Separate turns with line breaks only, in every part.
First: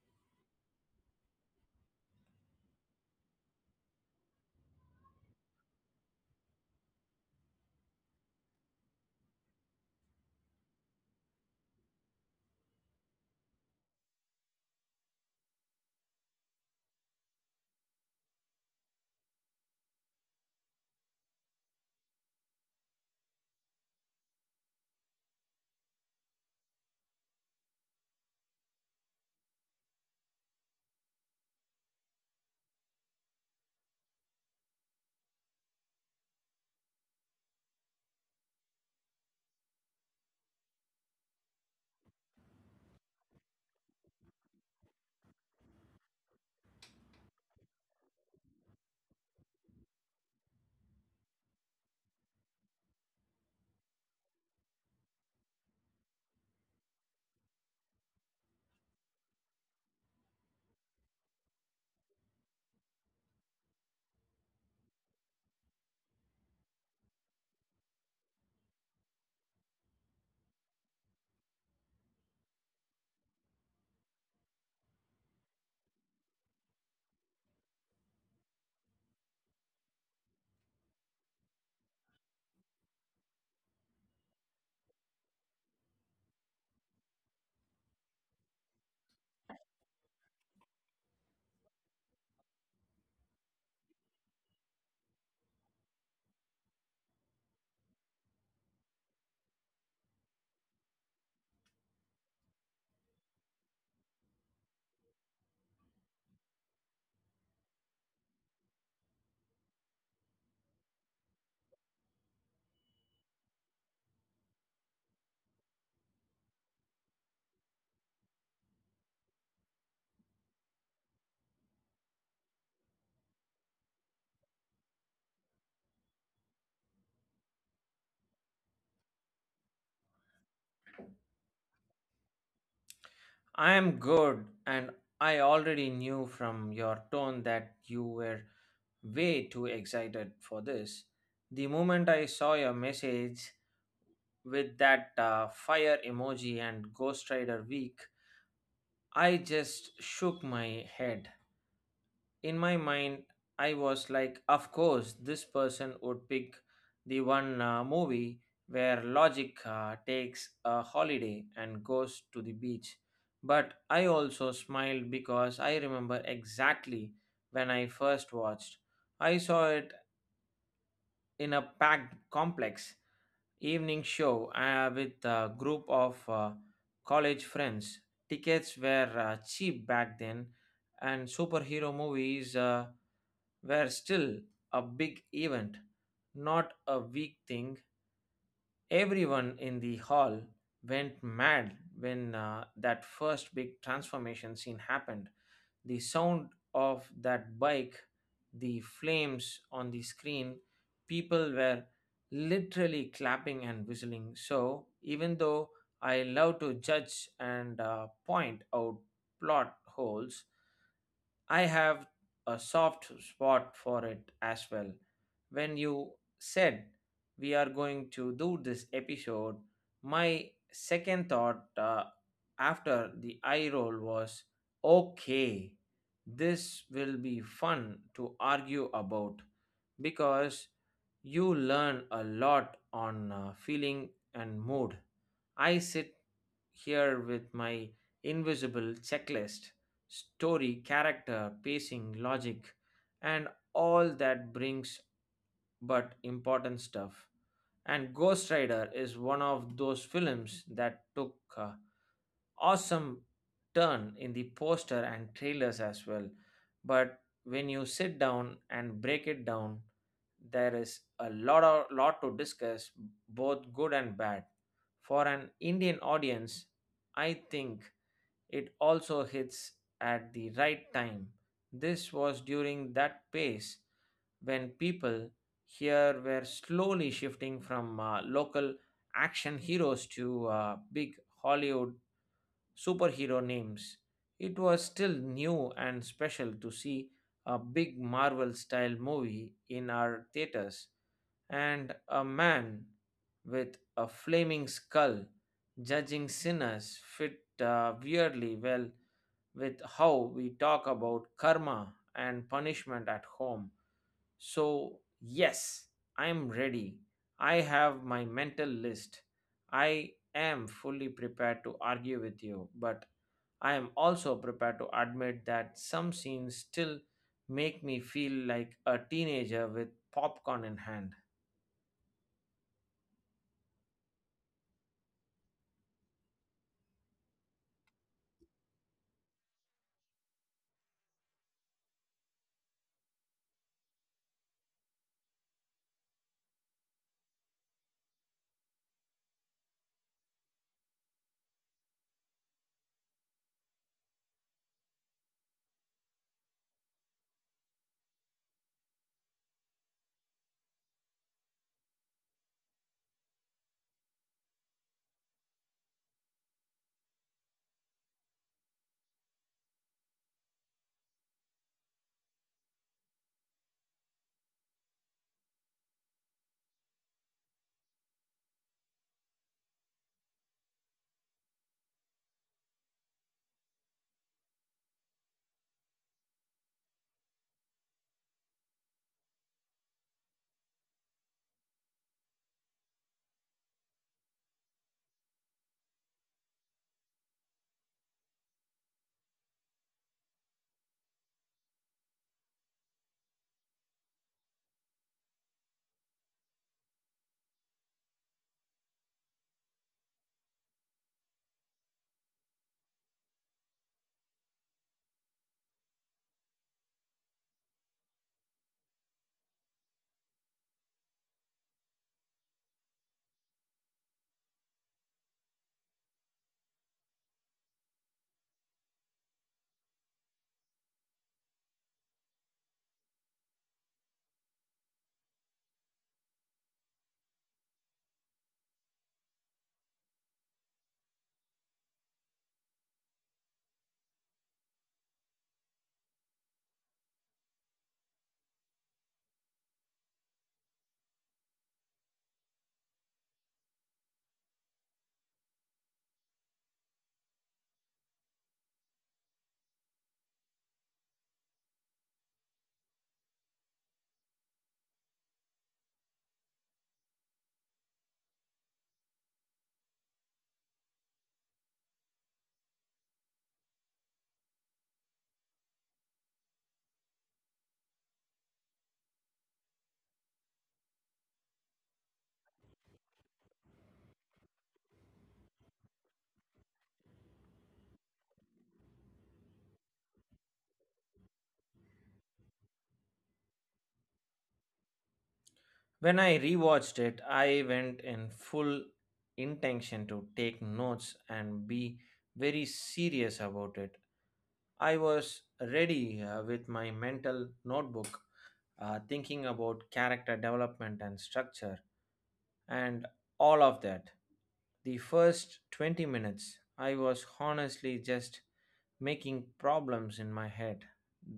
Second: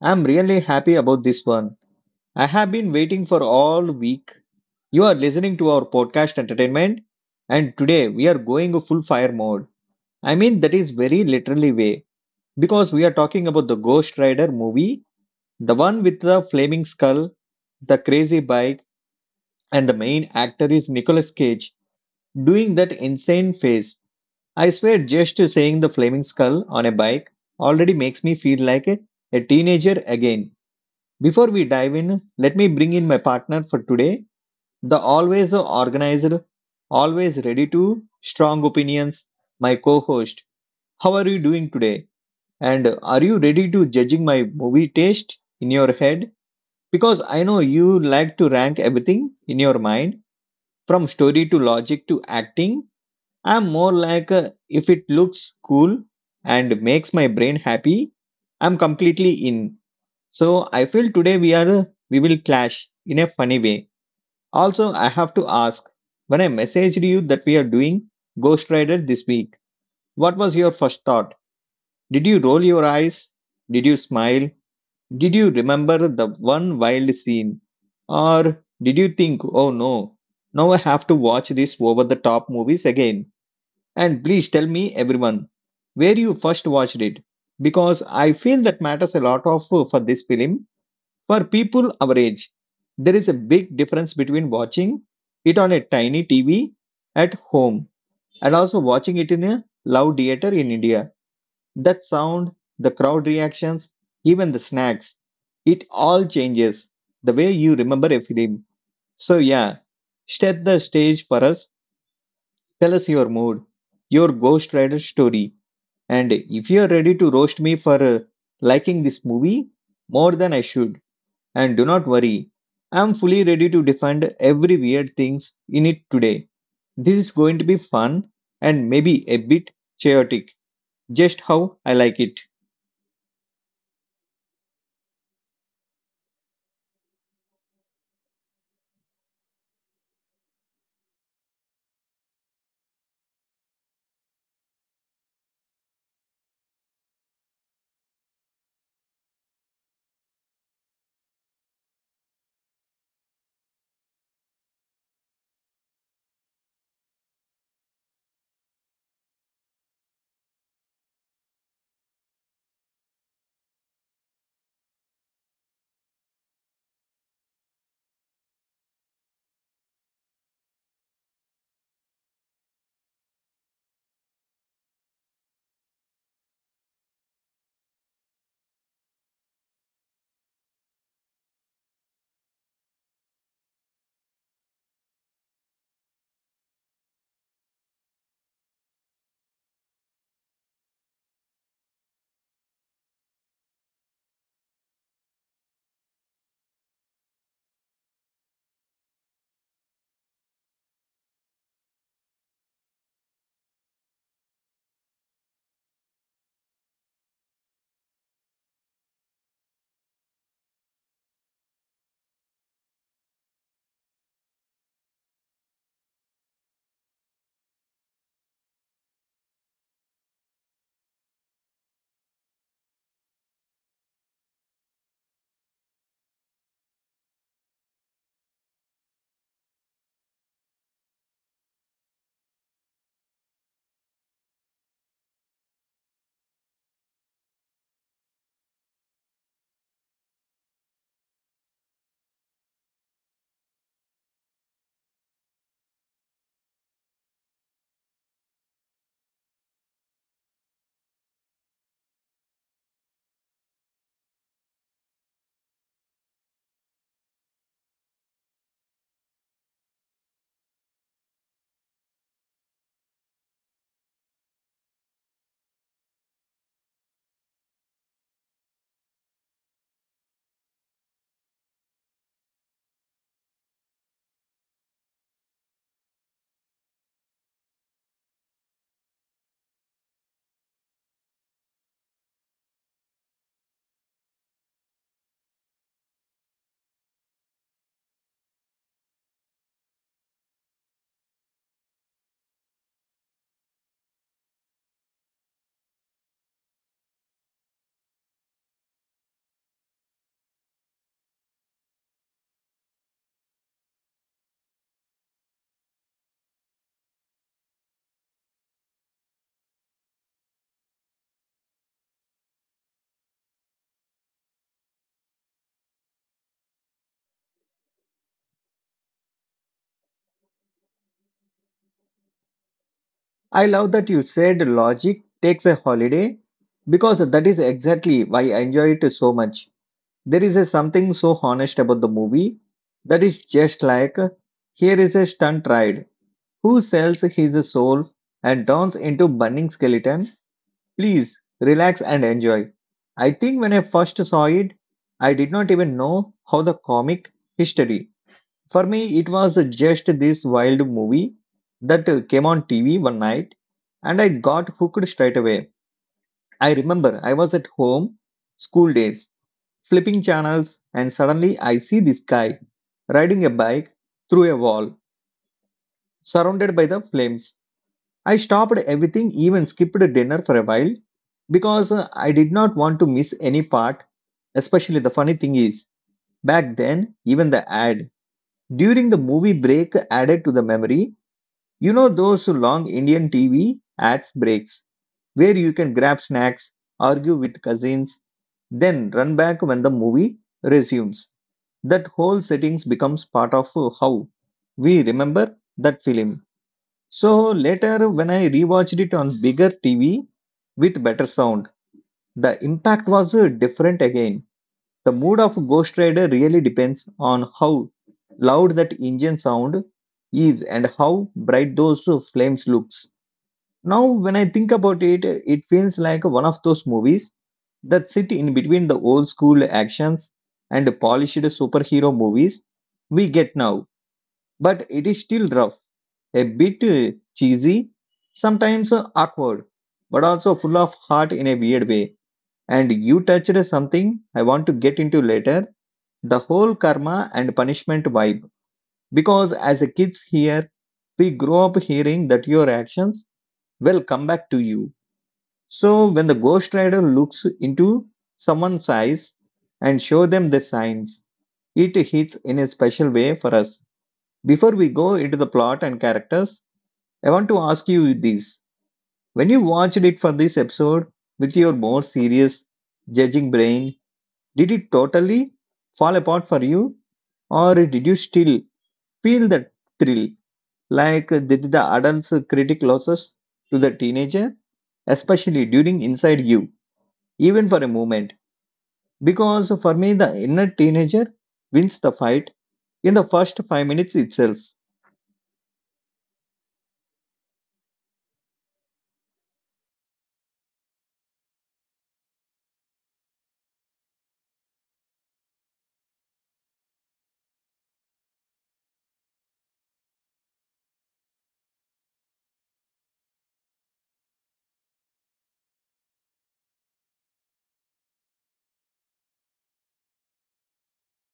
I'm really happy about this one. I have been waiting for all week. You are listening to our podcast entertainment and today we are going full fire mode. I mean that is very literally way because we are talking about the Ghost Rider movie, the one with the flaming skull, the crazy bike and the main actor is Nicolas Cage doing that insane face. I swear, just seeing the flaming skull on a bike already makes me feel like a teenager again. Before we dive in, let me bring in my partner for today, the always organized, always ready to strong opinions, my co host. How are you doing today? And are you ready to judging my movie taste in your head? Because I know you like to rank everything in your mind from story to logic to acting. I'm more like a, if it looks cool and makes my brain happy, I'm completely in. So I feel today we will clash in a funny way. Also, I have to ask when I messaged you that we are doing Ghost Rider this week. What was your first thought? Did you roll your eyes? Did you smile? Did you remember the one wild scene? Or did you think, oh no, now I have to watch these over the top movies again? And please tell me, everyone, where you first watched it, because I feel that matters a lot of for this film. For people our age, there is a big difference between watching it on a tiny TV at home and also watching it in a loud theater in India. That sound, the crowd reactions, even the snacks, it all changes the way you remember a film. So yeah, set the stage for us. Tell us your mood, your Ghost Rider story and if you're ready to roast me for liking this movie more than I should, and do not worry, I'm fully ready to defend every weird things in it today. This is going to be fun and maybe a bit chaotic, just how I like it.
I am good, and I already knew from your tone that you were way too excited for this. The moment I saw your message with that fire emoji and Ghost Rider week, I just shook my head in my mind. I was like, of course, this person would pick the one movie where logic takes a holiday and goes to the beach. But I also smiled because I remember exactly when I first watched. I saw it in a packed complex evening show with a group of college friends. Tickets were cheap back then, and superhero movies. Were still a big event, not a weak thing. Everyone in the hall went mad when that first big transformation scene happened. The sound of that bike, the flames on the screen, people were literally clapping and whistling. So, even though I love to judge and point out plot holes, I have a soft spot for it as well. When you said we are going to do this episode, my second thought after the eye roll was okay, this will be fun to argue about because you learn a lot on feeling and mood. I sit here with my invisible checklist story, character, pacing, logic, and all that brings but important stuff. And Ghost Rider is one of those films that took a awesome turn in the poster and trailers as well. But when you sit down and break it down, there is a lot to discuss, both good and bad. For an Indian audience, I think it also hits at the right time. This was during that pace when people here were slowly shifting from local action heroes to big Hollywood superhero names. It was still new and special to see a big Marvel style movie in our theaters, and a man with a flaming skull judging sinners fit weirdly well with how we talk about karma and punishment at home. So, yes, I am ready. I have my mental list. I am fully prepared to argue with you, but I am also prepared to admit that some scenes still make me feel like a teenager with popcorn in hand.
I love that you said logic takes a holiday because that is exactly why I enjoy it so much. There is a something so honest about the movie that is just like here is a stunt ride who sells his soul and turns into burning skeleton. Please relax and enjoy. I think when I first saw it, I did not even know how the comic history. For me, it was just this wild movie that came on TV one night and I got hooked straight away. I remember I was at home, school days, flipping channels, and suddenly I see this guy riding a bike through a wall, surrounded by the flames. I stopped everything, even skipped dinner for a while because I did not want to miss any part. Especially the funny thing is, back then, even the ad during the movie break added to the memory. You know those long Indian TV ads breaks where you can grab snacks, argue with cousins, then run back when the movie resumes. That whole settings becomes part of how we remember that film. So later, when I rewatched it on bigger TV with better sound, the impact was different again. The mood of Ghost Rider really depends on how loud that engine sound is and how bright those flames looks. Now, when I think about it, it feels like one of those movies that sit in between the old school actions and polished superhero movies we get now, but it is still rough, a bit cheesy, sometimes awkward, but also full of heart in a weird way. And you touched something I want to get into later, the whole karma and punishment vibe. Because as a kids here, we grow up hearing that your actions will come back to you. So when the ghost rider looks into someone's eyes and show them the signs, it hits in a special way for us. Before we go into the plot and characters, I want to ask you this. When you watched it for this episode with your more serious judging brain, did it totally fall apart for you? Or did you still feel the thrill, like did the adult's critic losses to the teenager, especially during Inside You, even for a moment? Because for me, the inner teenager wins the fight in the first 5 minutes itself.
When I rewatched it, I went in full intention to take notes and be very serious about it. I was ready with my mental notebook, thinking about character development and structure and all of that. The first 20 minutes, I was honestly just making problems in my head.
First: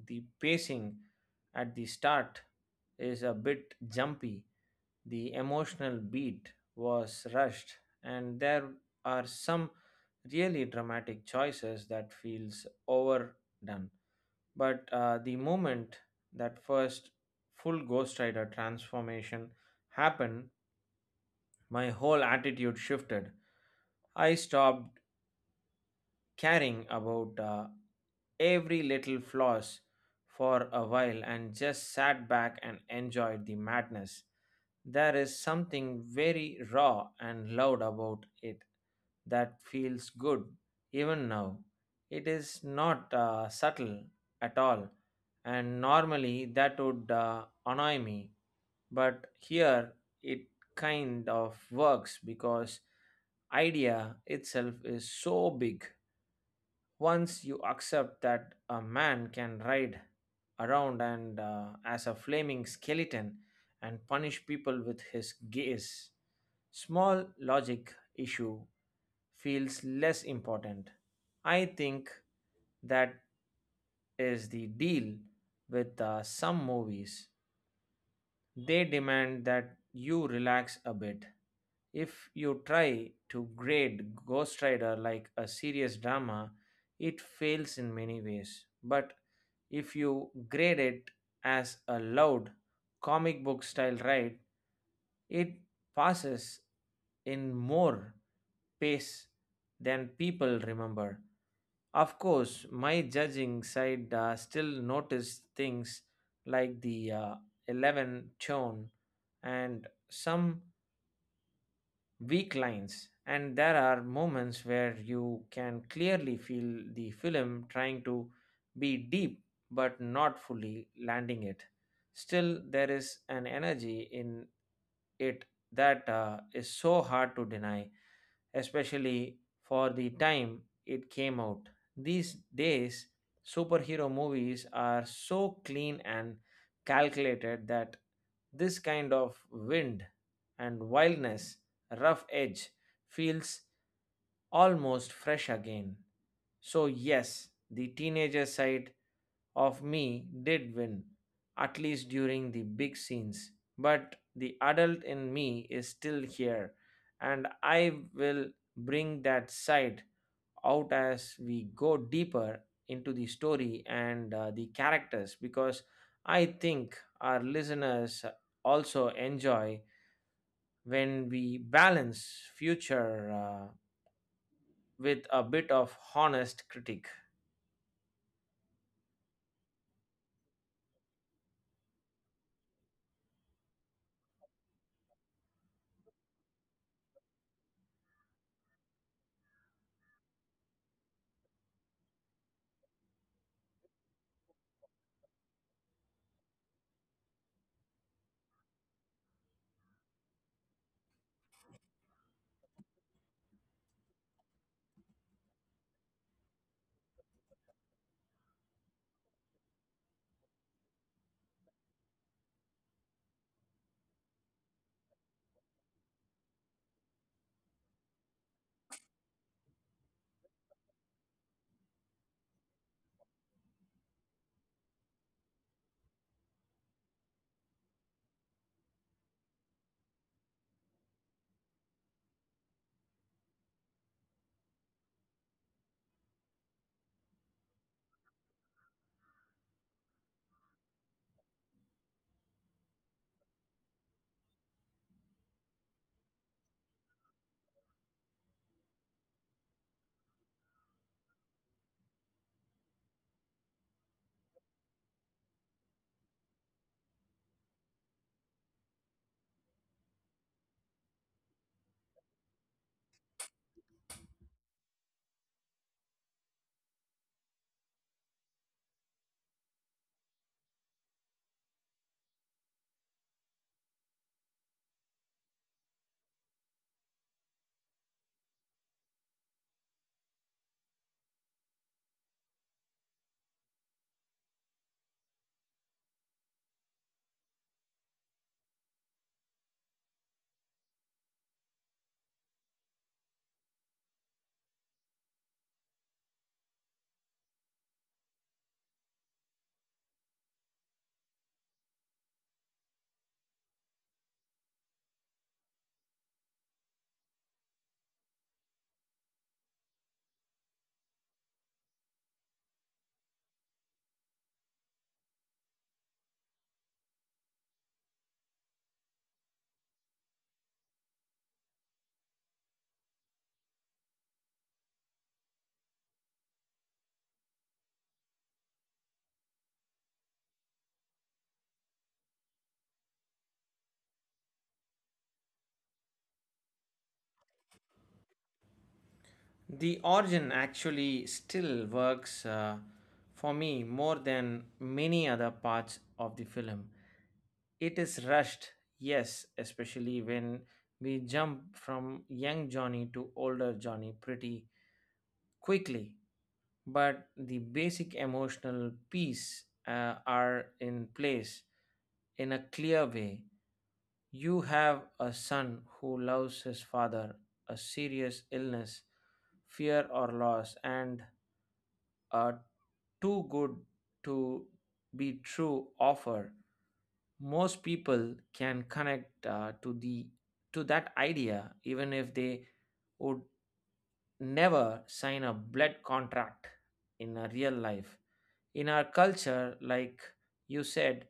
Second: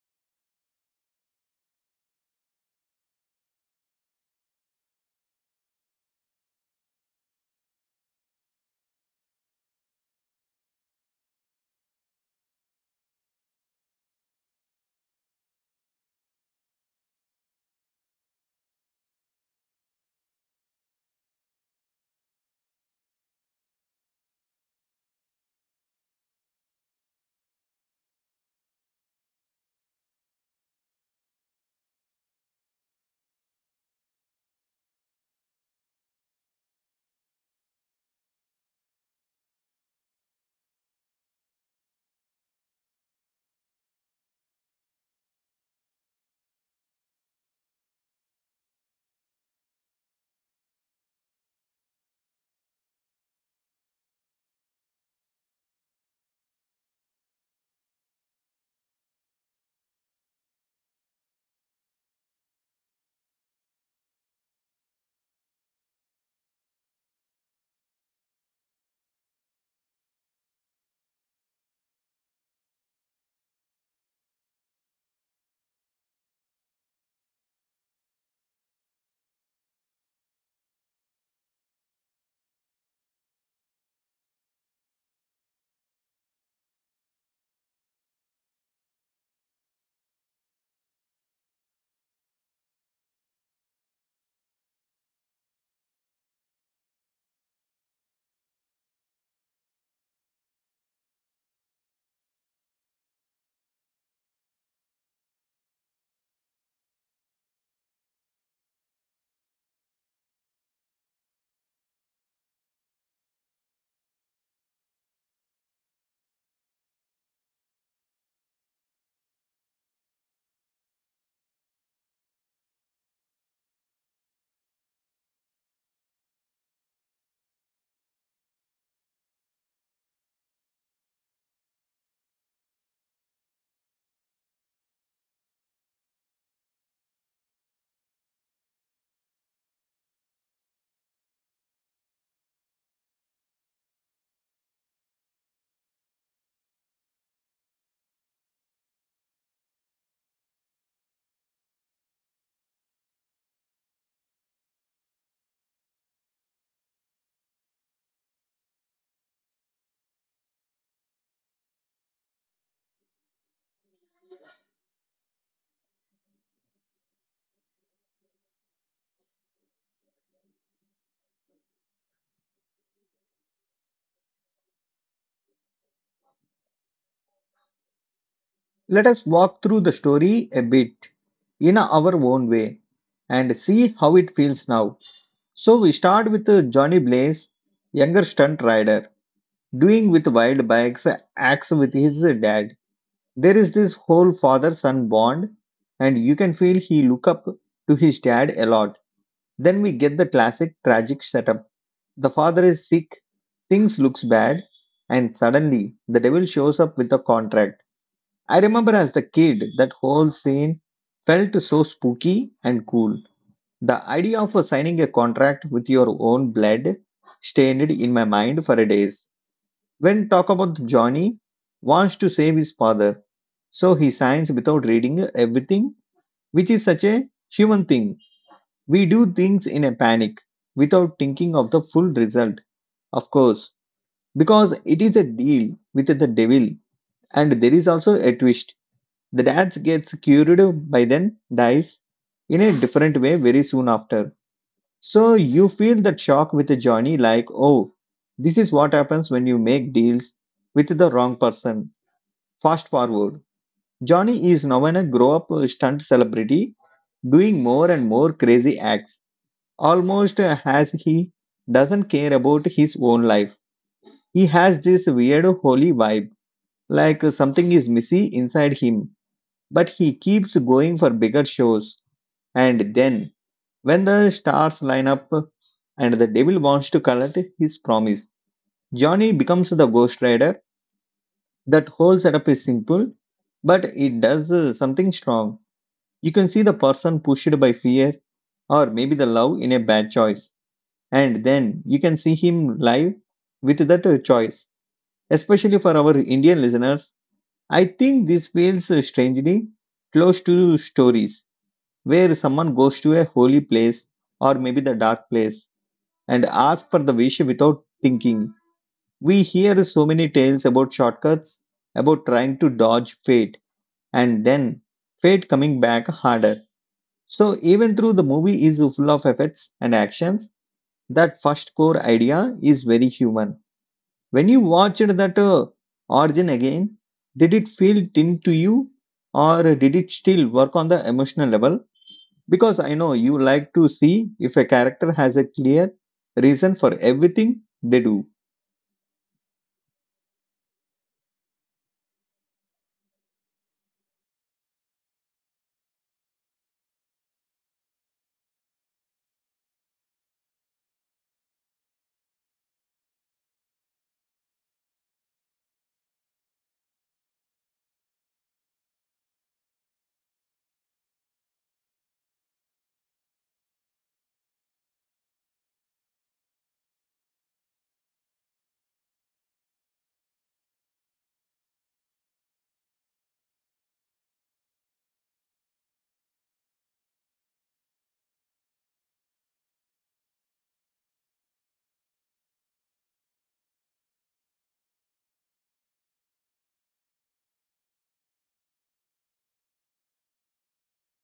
The pacing at the start is a bit jumpy, the emotional beat was rushed, and there are some really dramatic choices that feels overdone, but the moment that first full Ghost Rider transformation happened, my whole attitude shifted. I stopped caring about every little flaws for a while and just sat back and enjoyed the madness. There is something very raw and loud about it that feels good even now. It is not subtle at all, and normally that would annoy me, but here it kind of works because idea itself is so big. Once you accept that a man can ride around and as a flaming skeleton and punish people with his gaze, small logic issue feels less important. I think that is the deal with some movies. They demand that you relax a bit. If you try to grade Ghost Rider like a serious drama, it fails in many ways. But if you grade it as a loud comic book style ride, it passes in more pace than people remember. Of course, my judging side still noticed things like the 11 tone and some weak lines, and there are moments where you can clearly feel the film trying to be deep but not fully landing it. Still, there is an energy in it that is so hard to deny, especially for the time it came out. These days superhero movies are so clean and calculated that this kind of wind and wildness rough edge feels almost fresh again. So, yes, the teenager side of me did win, at least during the big scenes. But the adult in me is still here, and I will bring that side out as we go deeper into the story and the characters, because I think our listeners also enjoy when we balance future with a bit of honest critique.
Let us walk through the story a bit in our own way and see how it feels now. So, we start with Johnny Blaze, younger stunt rider, doing with wild bikes, acts with his dad. There is this whole father son bond, and you can feel he look up to his dad a lot. Then we get the classic tragic setup. The father is sick, things looks bad, and suddenly the devil shows up with a contract. I remember as a kid, that whole scene felt so spooky and cool. The idea of signing a contract with your own blood stayed in my mind for days. When talk about Johnny wants to save his father, so he signs without reading everything, which is such a human thing. We do things in a panic without thinking of the full result, of course, because it is a deal with the devil and there is also a twist, the dad gets cured by then, dies in a different way very soon after. So you feel that shock with Johnny, like, oh, this is what happens when you make deals with the wrong person. Fast forward. Johnny is now in a grow up stunt celebrity, doing more and more crazy acts, almost as he doesn't care about his own life. He has this weird holy vibe, like something is missing inside him, but he keeps going for bigger shows. And then, when the stars line up and the devil wants to collect his promise, Johnny becomes the ghost rider. That whole setup is simple, but it does something strong. You can see the person pushed by fear or maybe the love in a bad choice. And then you can see him live with that choice. Especially for our Indian listeners, I think this feels strangely close to stories where someone goes to a holy place or maybe the dark place and asks for the wish without thinking. We hear so many tales about shortcuts, about trying to dodge fate, and then fate coming back harder. So, even though the movie is full of effects and actions, that first core idea is very human. When you watched that origin again, did it feel thin to you or did it still work on the emotional level? Because I know you like to see if a character has a clear reason for everything they do.
The origin actually still works for me more than many other parts of the film. It is rushed, yes, especially when we jump from young Johnny to older Johnny pretty quickly. But the basic emotional piece are in place in a clear way. You have a son who loves his father, a serious illness, fear or loss, and a too good to be true offer. Most people can connect to that idea, even if they would never sign a blood contract in a real life. In our culture, like you said,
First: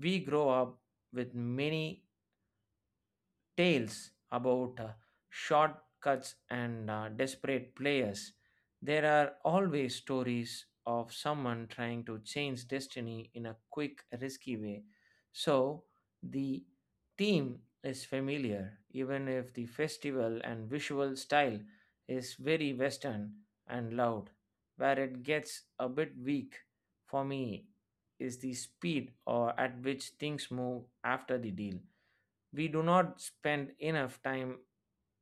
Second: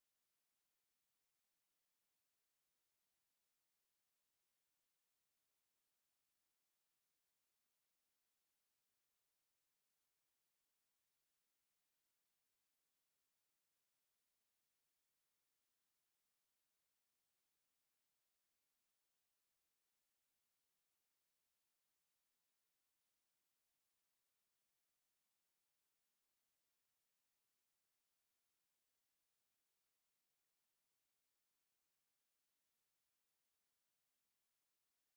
we grow up with many tales about shortcuts and desperate players. There are always stories of someone trying to change destiny in a quick, risky way. So the theme is familiar, even if the festival and visual style is very Western and loud. Where it gets a bit weak for me is the speed or at which things move after the deal. We do not spend enough time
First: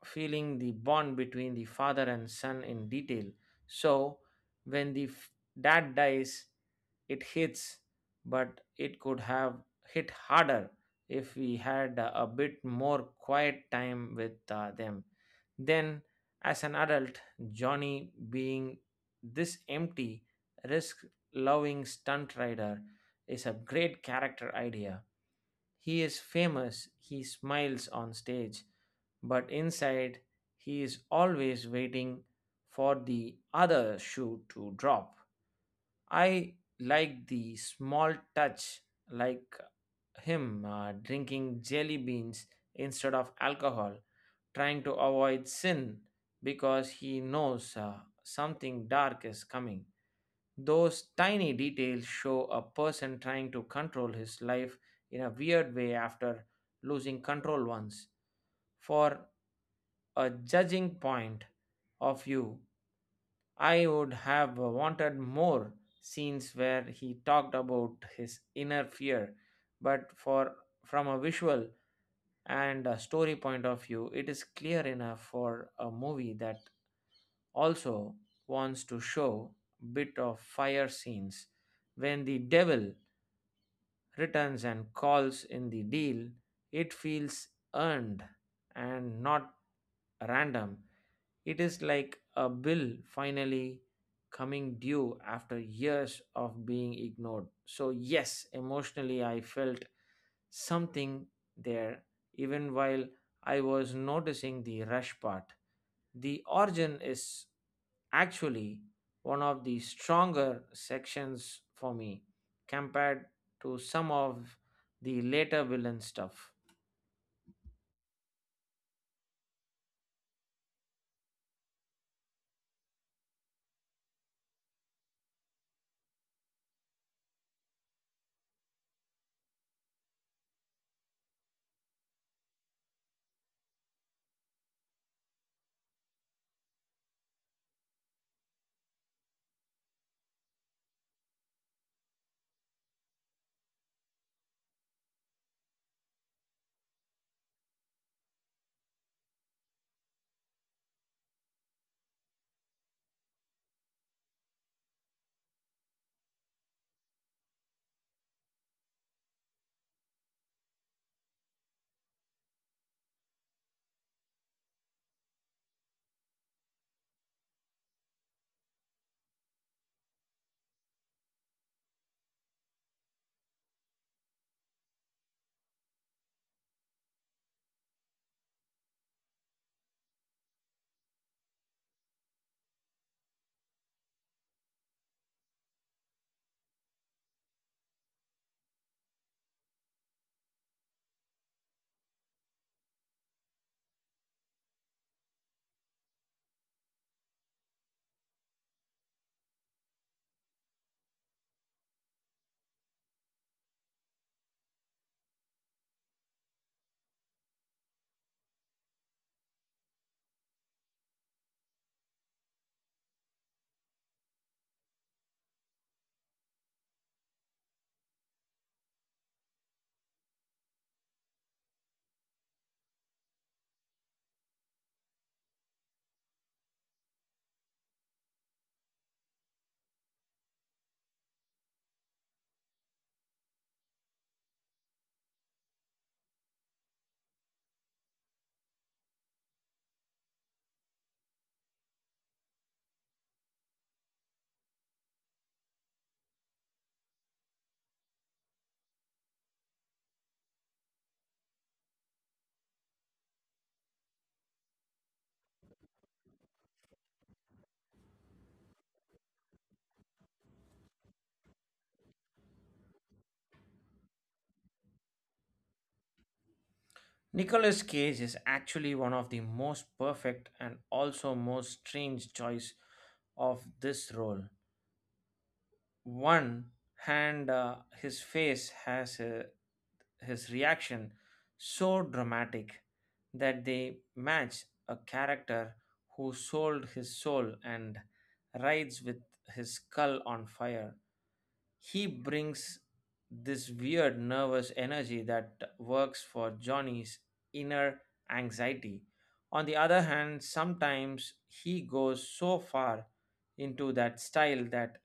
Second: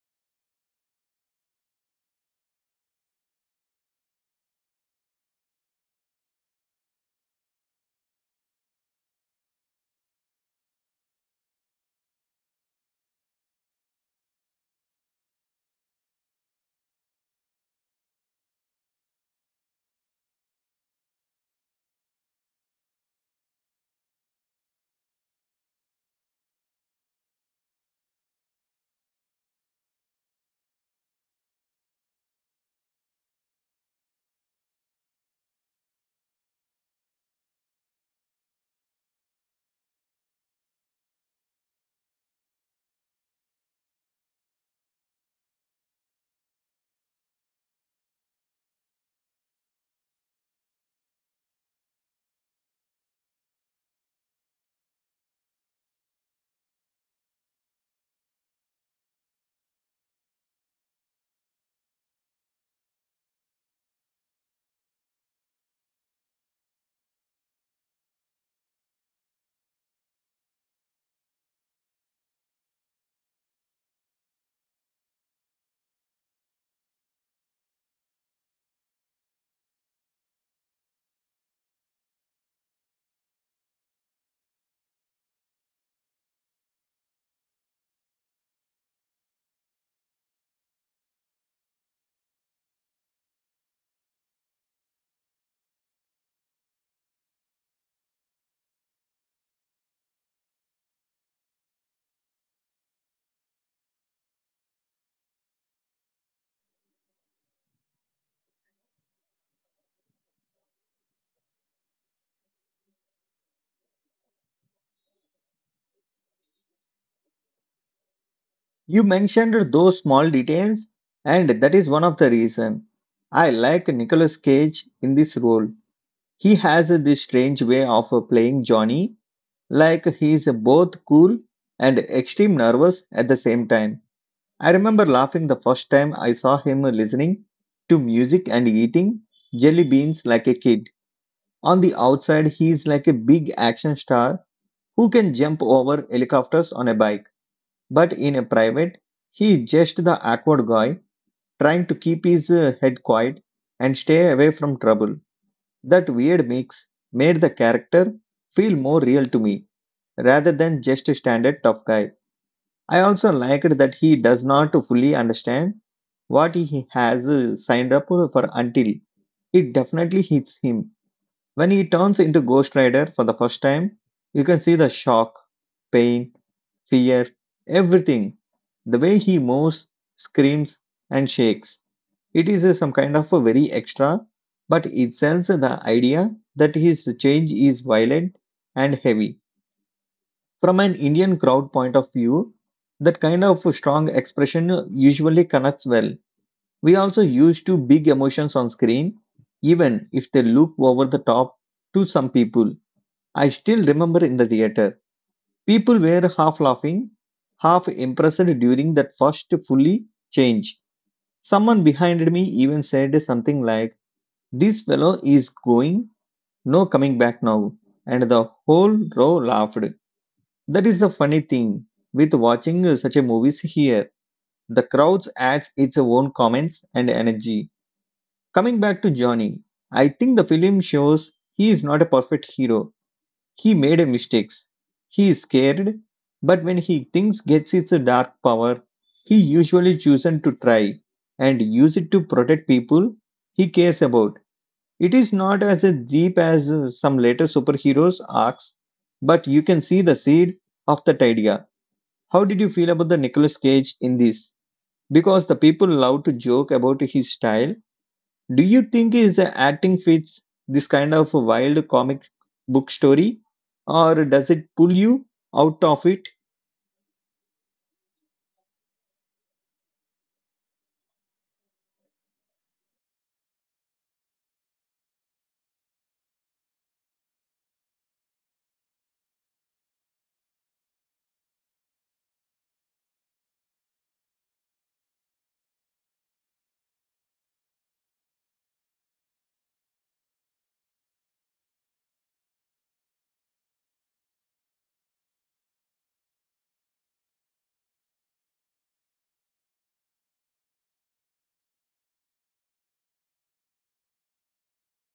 feeling the bond between the father and son in detail. So, when the dad dies, it hits, but it could have hit harder if we had a bit more quiet time with them. Then, as an adult, Johnny being this empty, risk loving stunt rider is a great character idea. He is famous, he smiles on stage, but inside he is always waiting for the other shoe to drop. I like the small touch, like him drinking jelly beans instead of alcohol, trying to avoid sin because he knows something dark is coming. Those tiny details show a person trying to control his life in a weird way after losing control once. For a judging point of view, I would have wanted more scenes where he talked about his inner fear, but for from a visual and a story point of view, it is clear enough for a movie that also wants to show bit of fire scenes. When the devil returns and calls in the deal, it feels earned and not random. It is like a bill finally coming due after years of being ignored. So, yes, emotionally, I felt something there, even while I was noticing the rush part. The origin is actually one of the stronger sections for me compared to some of the later villain stuff.
You mentioned those small details, and that is one of the reason I like Nicolas Cage in this role. He has this strange way of playing Johnny, like he is both cool and extreme nervous at the same time. I remember laughing the first time I saw him listening to music and eating jelly beans like a kid. On the outside, he is like a big action star who can jump over helicopters on a bike. But in a private, he is just the awkward guy trying to keep his head quiet and stay away from trouble. That weird mix made the character feel more real to me rather than just a standard tough guy. I also liked that he does not fully understand what he has signed up for until it definitely hits him. When he turns into Ghost Rider for the first time, you can see the shock, pain, fear, everything. The way he moves, screams, and shakes. It is some kind of a very extra, but it sells the idea that his change is violent and heavy. From an Indian crowd point of view, that kind of strong expression usually connects well. We also used to big emotions on screen, even if they look over the top to some people. I still remember in the theater, people were half laughing, half impressed during that first fully change. Someone behind me even said something like, "This fellow is going, no coming back now." And the whole row laughed. That is the funny thing with watching such a movies here. The crowds adds its own comments and energy. Coming back to Johnny, I think the film shows he is not a perfect hero. He made a mistakes. He is scared, but when he thinks gets its dark power, he usually chooses to try and use it to protect people he cares about. It is not as deep as some later superheroes arcs, but you can see the seed of that idea. How did you feel about the Nicolas Cage in this? Because the people love to joke about his style, do you think his acting fits this kind of a wild comic book story, or does it pull you out of it?
Nicolas Cage is actually one of the most perfect and also most strange choice of this role. One hand, his face has a, his reaction so dramatic that they match a character who sold his soul and rides with his skull on fire. He brings this weird nervous energy that works for Johnny's inner anxiety. On the other hand, sometimes he goes so far into that style that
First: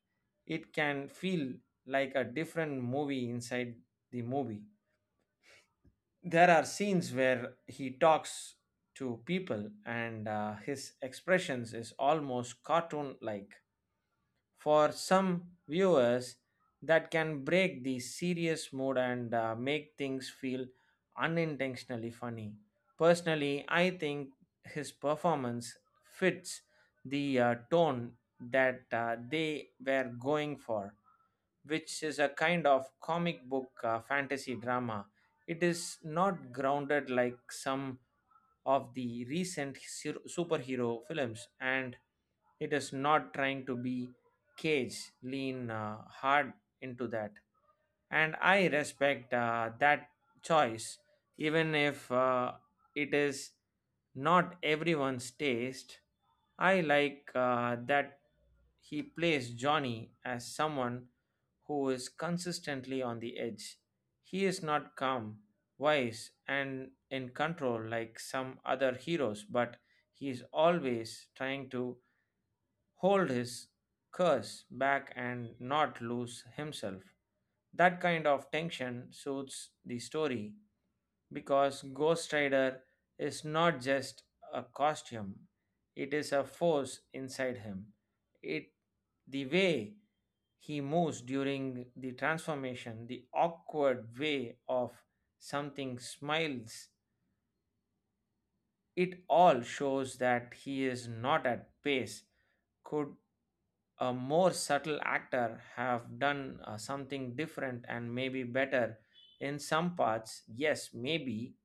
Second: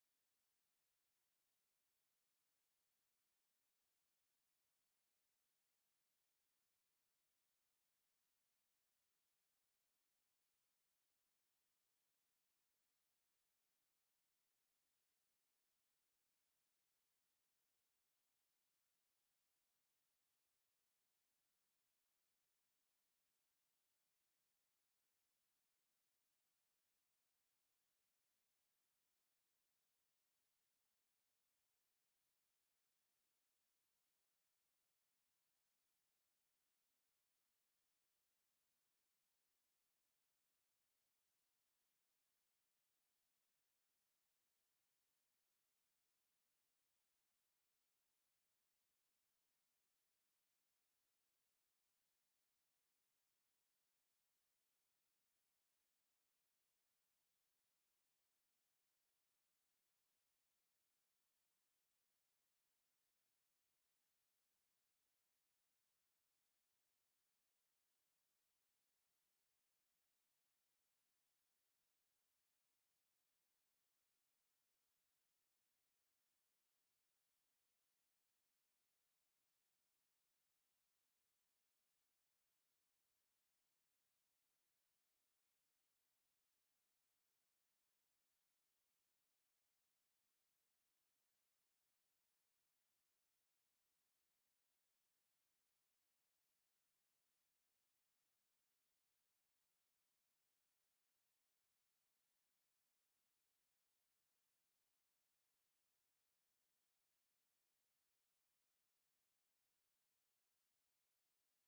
it can feel like a different movie inside the movie. There are scenes where he talks to people and his expressions is almost cartoon like. For some viewers, that can break the serious mood and make things feel unintentionally funny. Personally, I think his performance fits the tone that they were going for, which is a kind of comic book fantasy drama. It is not grounded like some of the recent superhero films, and it is not trying to be cage lean hard into that, and I respect that choice, even if it is not everyone's taste. I like that he plays Johnny as someone who is consistently on the edge. He is not calm wise and in control like some other heroes, but he is always trying to hold his curse back and not lose himself. That kind of tension suits the story because Ghost Rider is not just a costume, it is a force inside him. It the way he moves during the transformation, the awkward way of something smiles, it all shows that he is not at pace. Could a more subtle actor have done something different and maybe better in some parts? Yes, maybe,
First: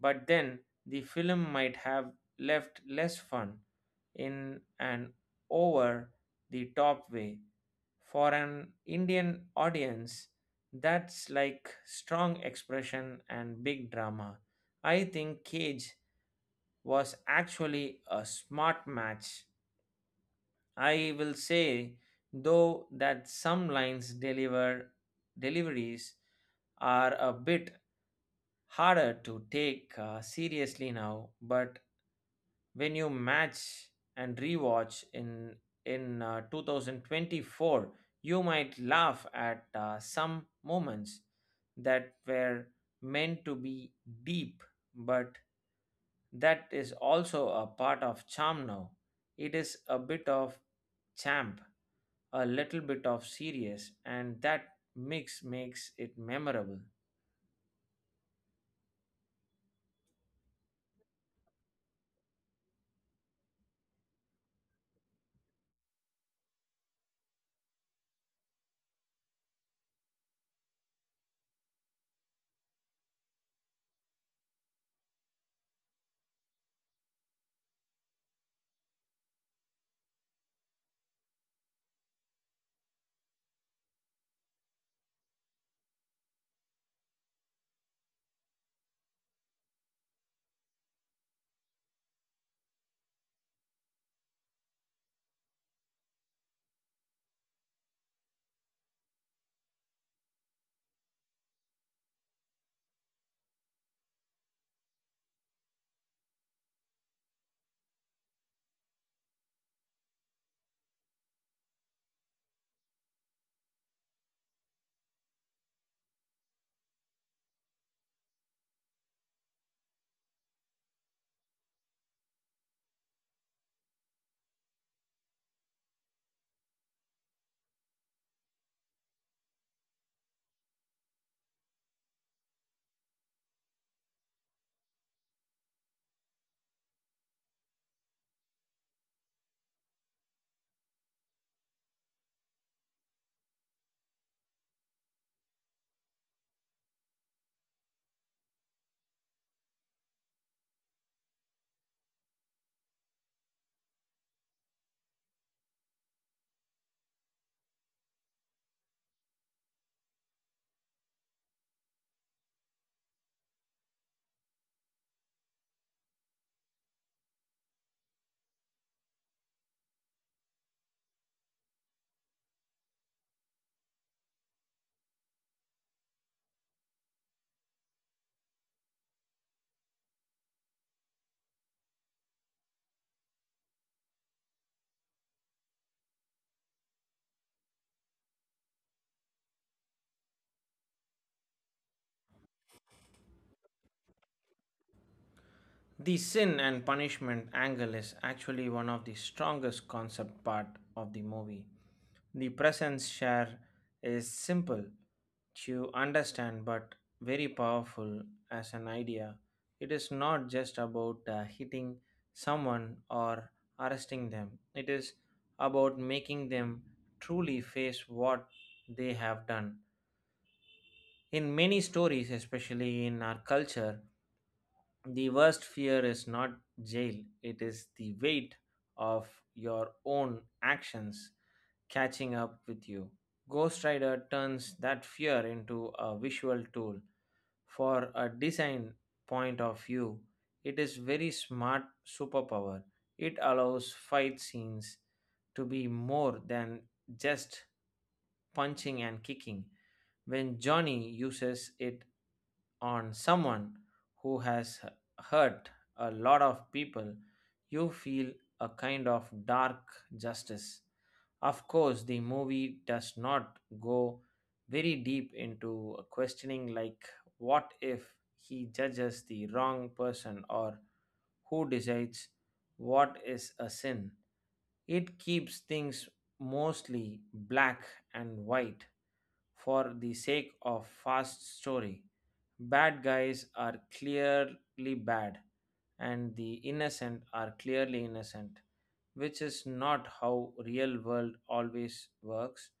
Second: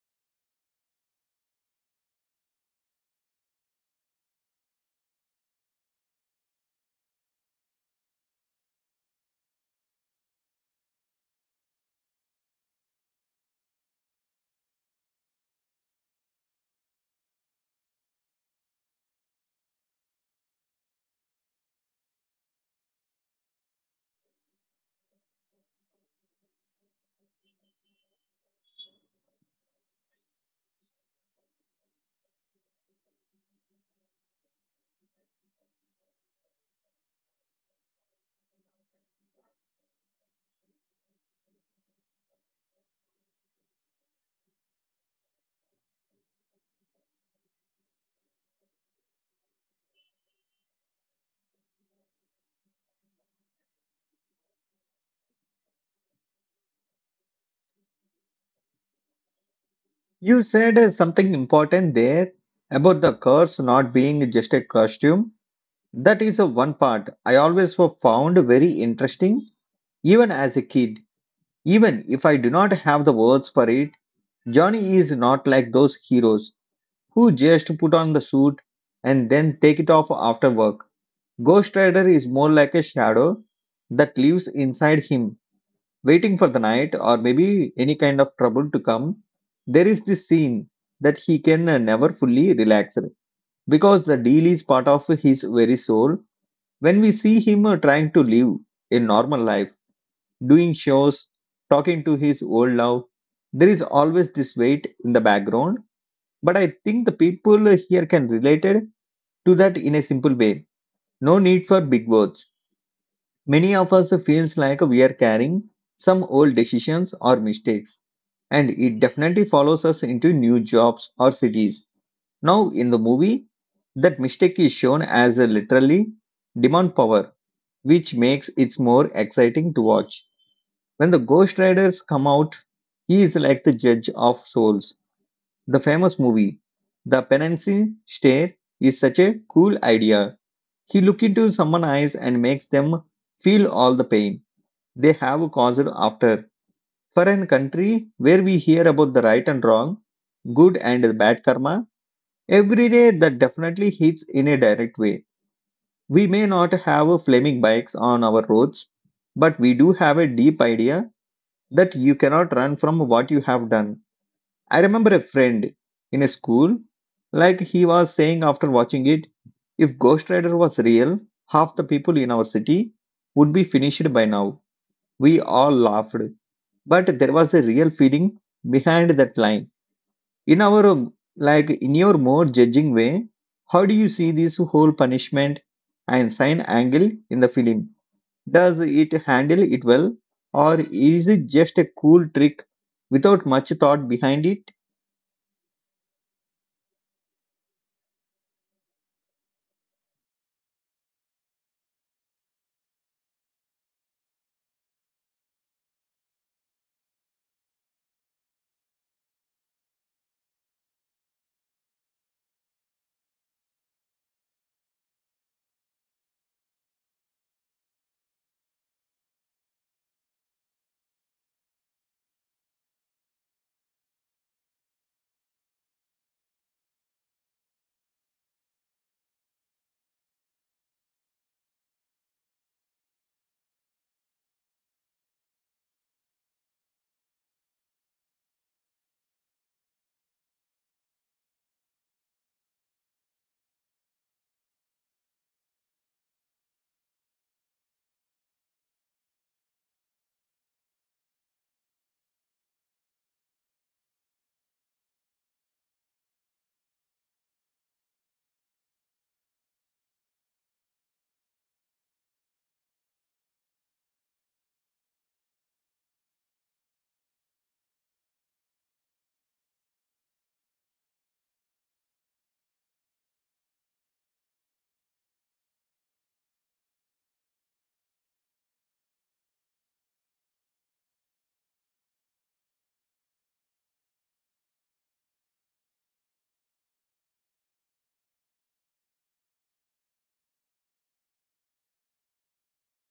but then the film might have left less fun in an over the top way. For an Indian audience, that's like strong expression and big drama. I think Cage was actually a smart match. I will say, though, that some lines deliver deliveries are a bit harder to take seriously now. But when you match and rewatch in 2024, you might laugh at some moments that were meant to be deep, but that is also a part of charm now. It is a bit of champ,
You
a
said
little bit of
something
serious,
important there
and that
about the
mix
curse
makes
not
it
being just a
memorable.
costume. That is a one part I always found very interesting, even as a kid. Even if I do not have the words for it, Johnny is not like those heroes who just put on the suit and then take it off after work. Ghost Rider is more like a shadow that lives inside him, waiting for the night or maybe any kind of trouble to come. There is this scene that he can never fully relax because the deal is part of his very soul. When we see him trying to live a normal life, doing shows, talking to his old love, there is always this weight in the background. But I think the people here can relate it to that in a simple way. No need for big words. Many of us feels like we are carrying some old decisions or mistakes, and it definitely follows us into new jobs or cities. Now, in the movie, that mistake is shown as a literally demon power, which makes it more exciting to watch. When the Ghost Riders come out, he is like the judge of souls. The famous movie, The Penance Stare, is such a cool idea. He look into someone's eyes and makes them feel all the pain they have a causal after. For an country where we hear about the right and wrong, good and bad karma, every day that definitely hits in a direct way. We may not have flaming bikes on our roads, but we do have a deep idea that you cannot run from what you have done. I remember a friend in a school, like he was saying after watching it, if Ghost Rider was real, half the people in our city would be finished by now. We all laughed but there was a real feeling behind that line in our like in your more judging way, how do you see this whole punishment and sign angle in the film? Does it handle it well, or is it just a cool trick without much thought behind it?
The sin and punishment angle is actually one of the strongest concept part of the movie. The presence share is simple to understand but very powerful as an idea. It is not just about hitting someone or arresting them. It is about making them truly face what they have done. In many stories, especially in our culture, the worst fear is not jail, it is the weight of your own actions catching up with you. Ghost Rider turns that fear into a visual tool for a design point of view. It is very smart superpower. It allows fight scenes to be more than just punching and kicking. When Johnny uses it on someone who hurt a lot of people, you feel a kind of dark justice. Of course, the movie does not go very deep into questioning, like, what if he judges the wrong person or who decides what is a sin. It keeps things mostly black and white for the sake of fast story. Bad guys are clearly bad and the innocent are clearly innocent, which is not how real world always works.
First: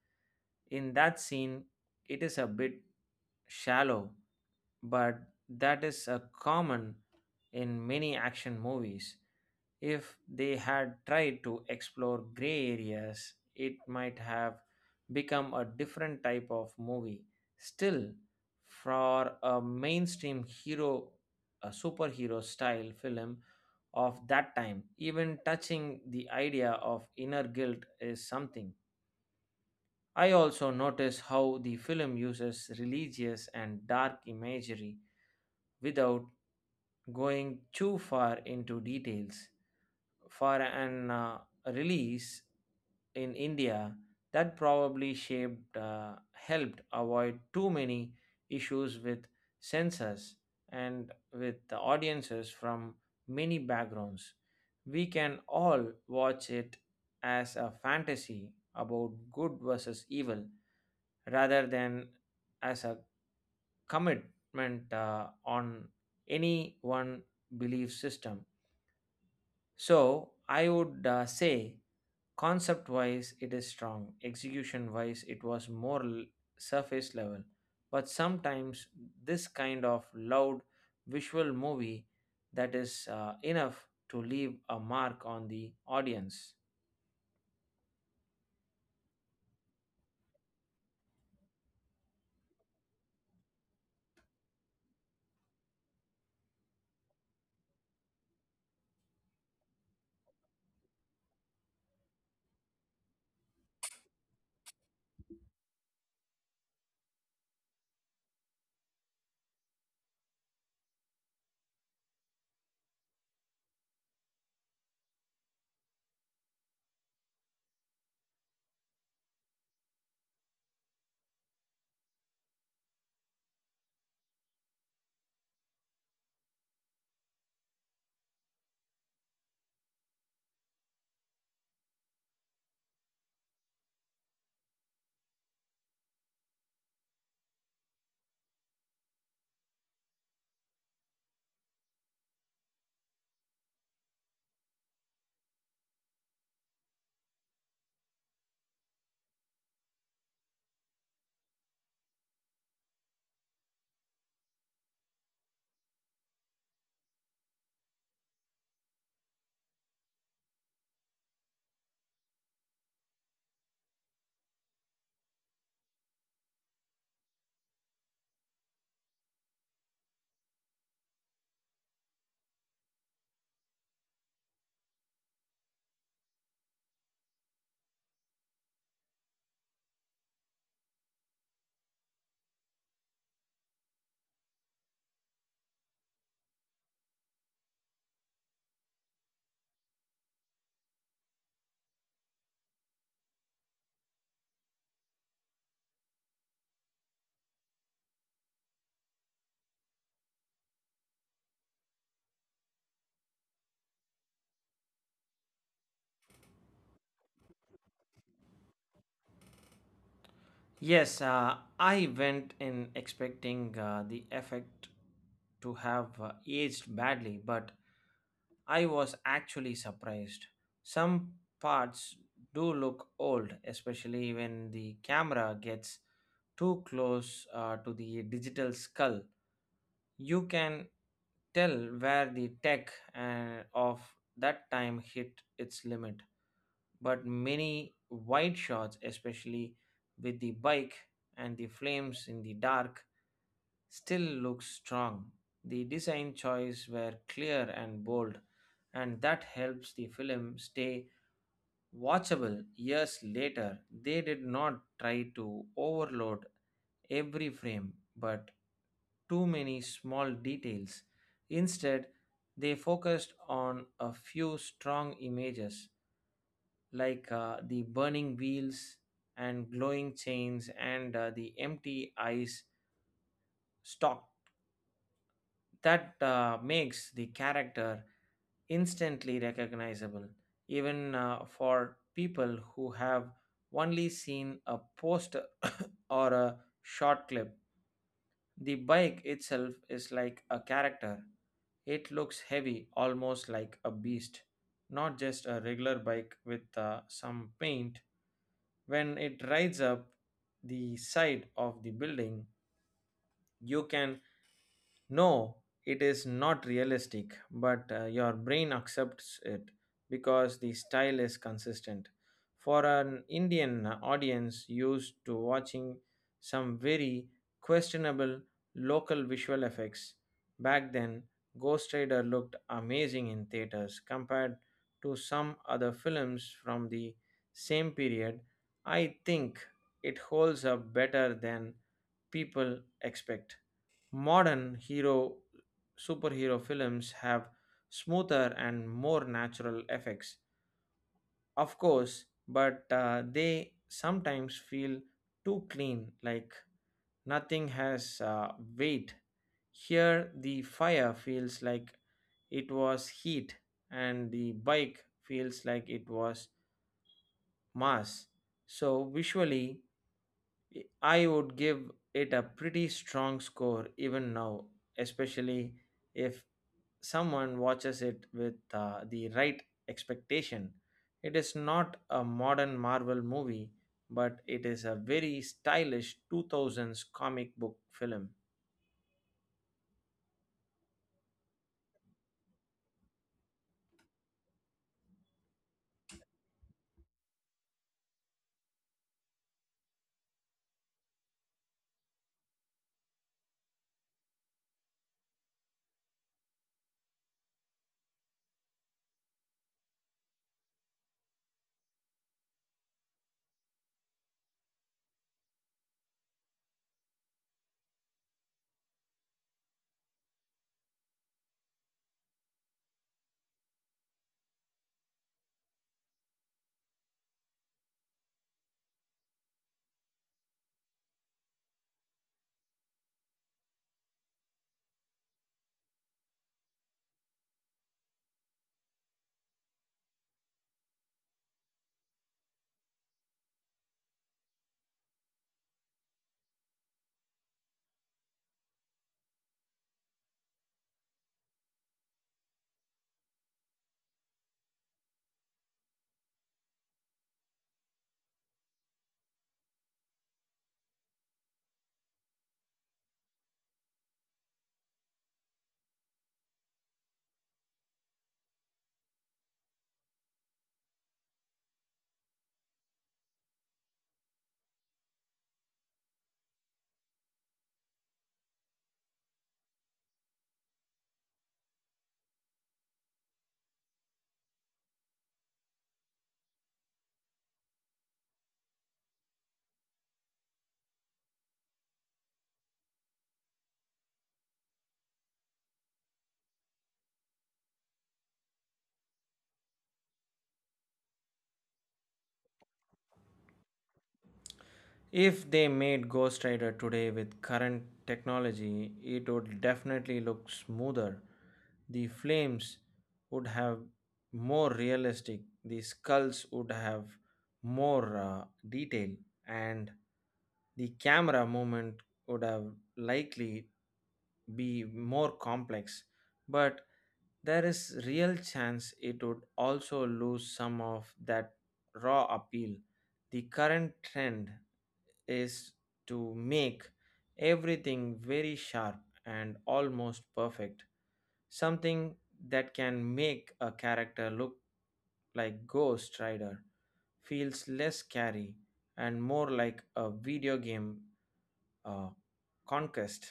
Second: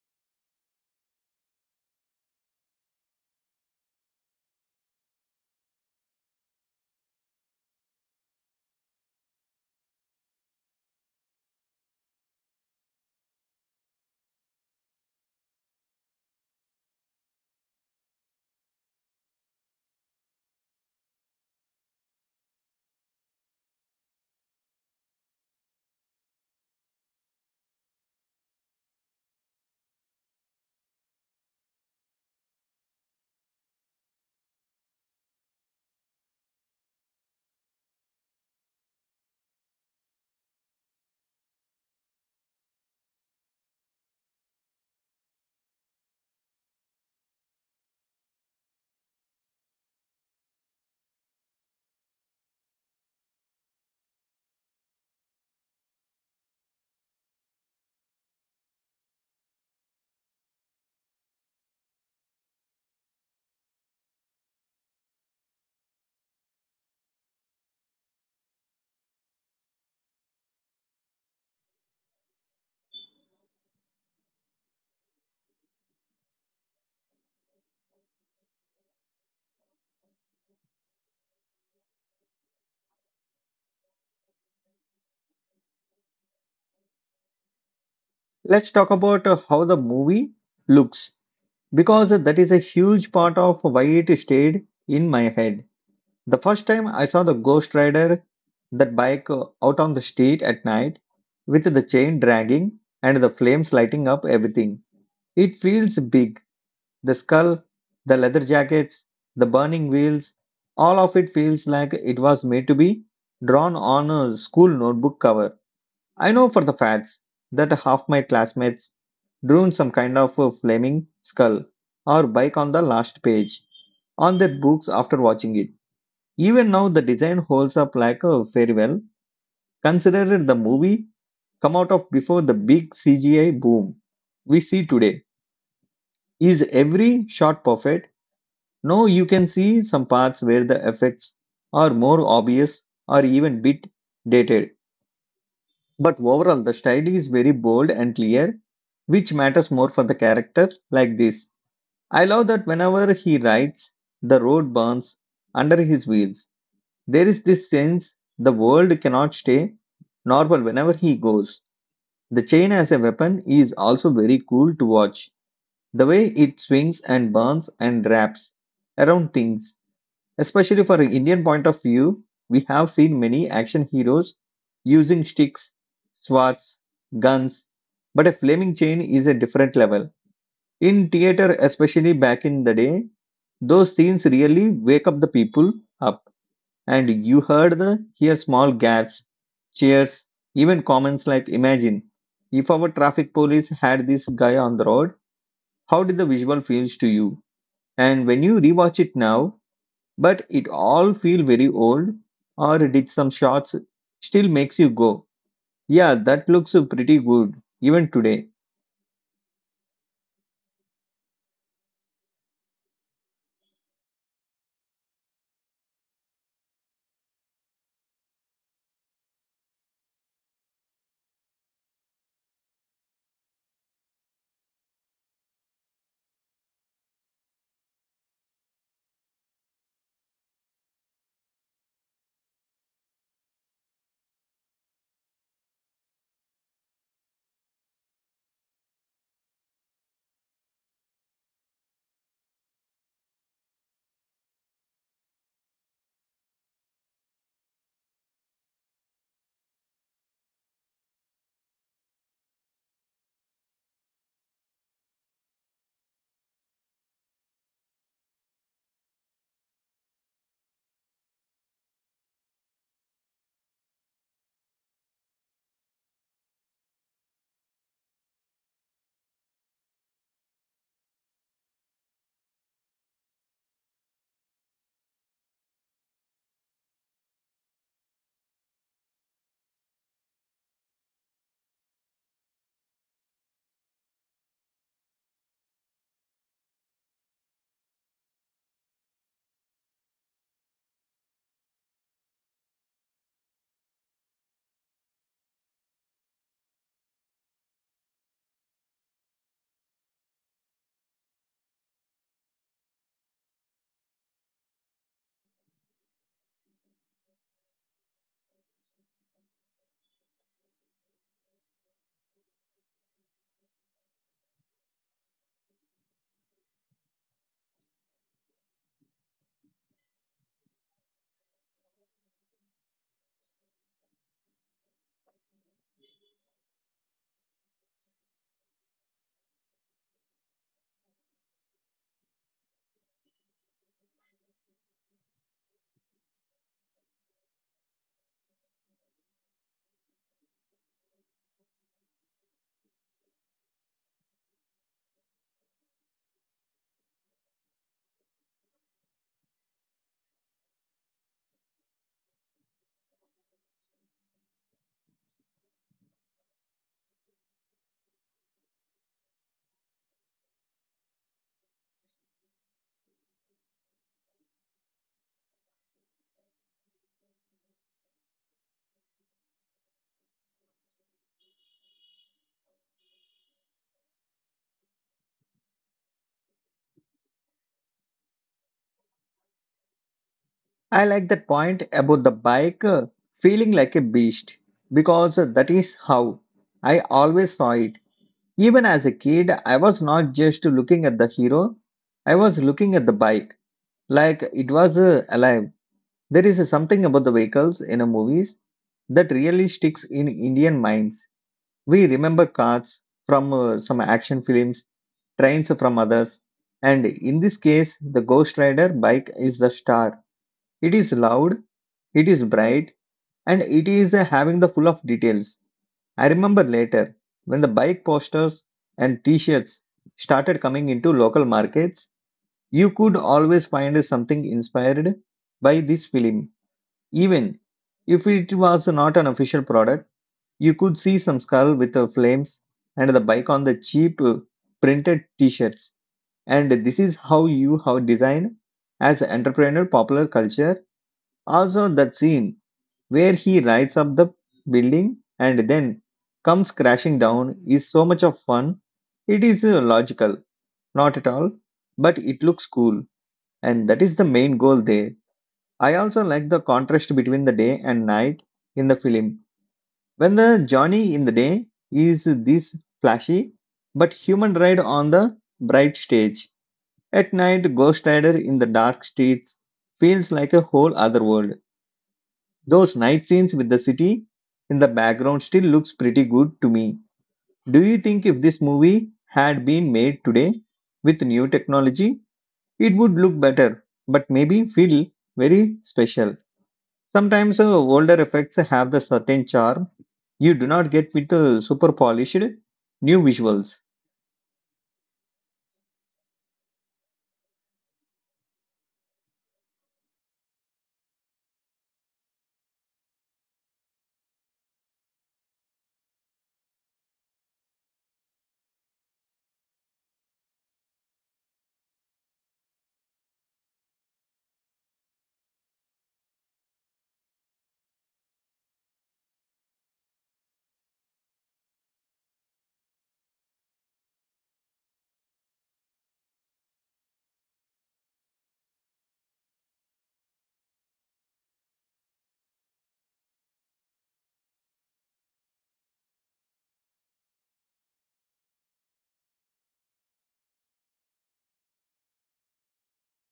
In that scene, it is a bit shallow, but that is a common in many action movies. If they had tried to explore gray areas, it might have become a different type of movie. Still, for a mainstream hero, a superhero style film of that time, even touching the idea of inner guilt is something. I also notice how the film uses religious and dark imagery without going too far into details. For an release in India that probably shaped helped avoid too many issues with censors and with the audiences from many backgrounds. We can all watch it as a fantasy about good versus evil rather than as a commitment on any one belief system. So I would say concept wise, it is strong. Execution wise, it was surface level. But sometimes this kind of loud visual movie that is enough to leave a mark on the audience.
Let's talk about how the movie looks because that is a huge part of why it stayed in my head. The first time I saw the Ghost Rider, that bike out on the street at night with the chain dragging and the flames lighting up everything. It feels big. The skull, the leather jackets, the burning wheels, all of it feels like it was made to be drawn on a school notebook cover. I know for the facts that half my classmates drew some kind of a flaming skull or bike on the last page on their books after watching it. Even now, the design holds up like a very well. Considered the movie come out of before the big CGI boom we see today. Is every shot perfect? No, you can see some parts where the effects are more obvious or even bit dated. But overall, the style is very bold and clear, which matters more for the character like this. I love that whenever he rides, the road burns under his wheels. There is this sense the world cannot stay normal whenever he goes. The chain as a weapon is also very cool to watch. The way it swings and burns and wraps around things, especially for an Indian point of view, we have seen many action heroes using sticks, swords, guns, but a flaming chain is a different level. In theater, especially back in the day, those scenes really wake up the people up. And you heard the here small gaps, cheers, even comments like imagine if our traffic police had this guy on the road, how did the visual feels to you? And when you rewatch it now, but it all feel very old or did some shots still makes you go, yeah, that looks pretty good even today.
Yes, I went in expecting the effect to have aged badly, but I was actually surprised. Some parts do look old, especially when the camera gets too close to the digital skull. You can tell where the tech of that time hit its limit. But many wide shots, especially with the bike and the flames in the dark, still looks strong. The design choices were clear and bold, and that helps the film stay watchable years later. They did not try to overload every frame, but too many small details. Instead, they focused on a few strong images like the burning wheels and glowing chains and the empty ice stalk that makes the character instantly recognizable, even for people who have only seen a poster or a short clip. The bike itself is like a character. It looks heavy, almost like a beast, not just a regular bike with some paint. When it rides up the side of the building, you can no, it is not realistic, but your brain accepts it because the style is consistent. For an Indian audience used to watching some very questionable local visual effects, back then Ghost Rider looked amazing in theaters compared to some other films from the same period. I think it holds up better than people expect. Modern hero superhero films have smoother and more natural effects, of course, but they sometimes feel too clean, like nothing has weight. Here, the fire feels like it was heat, and the bike feels like it was mass. So, visually, I would give it a pretty strong score even now, especially if someone watches it with the right expectation. It is not a modern Marvel movie, but it is a very stylish 2000s comic book film.
I like that point about the bike feeling like a beast because that is how I always saw it. Even as a kid, I was not just looking at the hero, I was looking at the bike, like it was alive. There is something about the vehicles in the movies that really sticks in Indian minds. We remember cars from some action films, trains from others, and in this case, the Ghost Rider bike is the star. It is loud, it is bright, and it is having the full of details. I remember later when the bike posters and t shirts started coming into local markets, you could always find something inspired by this film. Even if it was not an official product, you could see some skull with the flames and the bike on the cheap printed t shirts. And this is how you have designed as entrepreneur popular culture. Also, that scene where he rides up the building and then comes crashing down is so much of fun. It is logical, not at all, but it looks cool, and that is the main goal there. I also like the contrast between the day and night in the film. When the Johnny in the day is this flashy but human ride on the bright stage. At night, Ghost Rider in the dark streets feels like a whole other world. Those night scenes with the city in the background still looks pretty good to me. Do you think if this movie had been made today with new technology, it would look better, but maybe feel very special? Sometimes older effects have the certain charm you do not get with the super polished new visuals.
If they made Ghost Rider today with current technology, it would definitely look smoother. The flames would have more realistic, the skulls would have more detail, and the camera movement would have likely be more complex. But there is real chance it would also lose some of that raw appeal. The current trend is to make everything very sharp and almost perfect, something that can make a character look like Ghost Rider, feels less scary and more like a video game uh, conquest.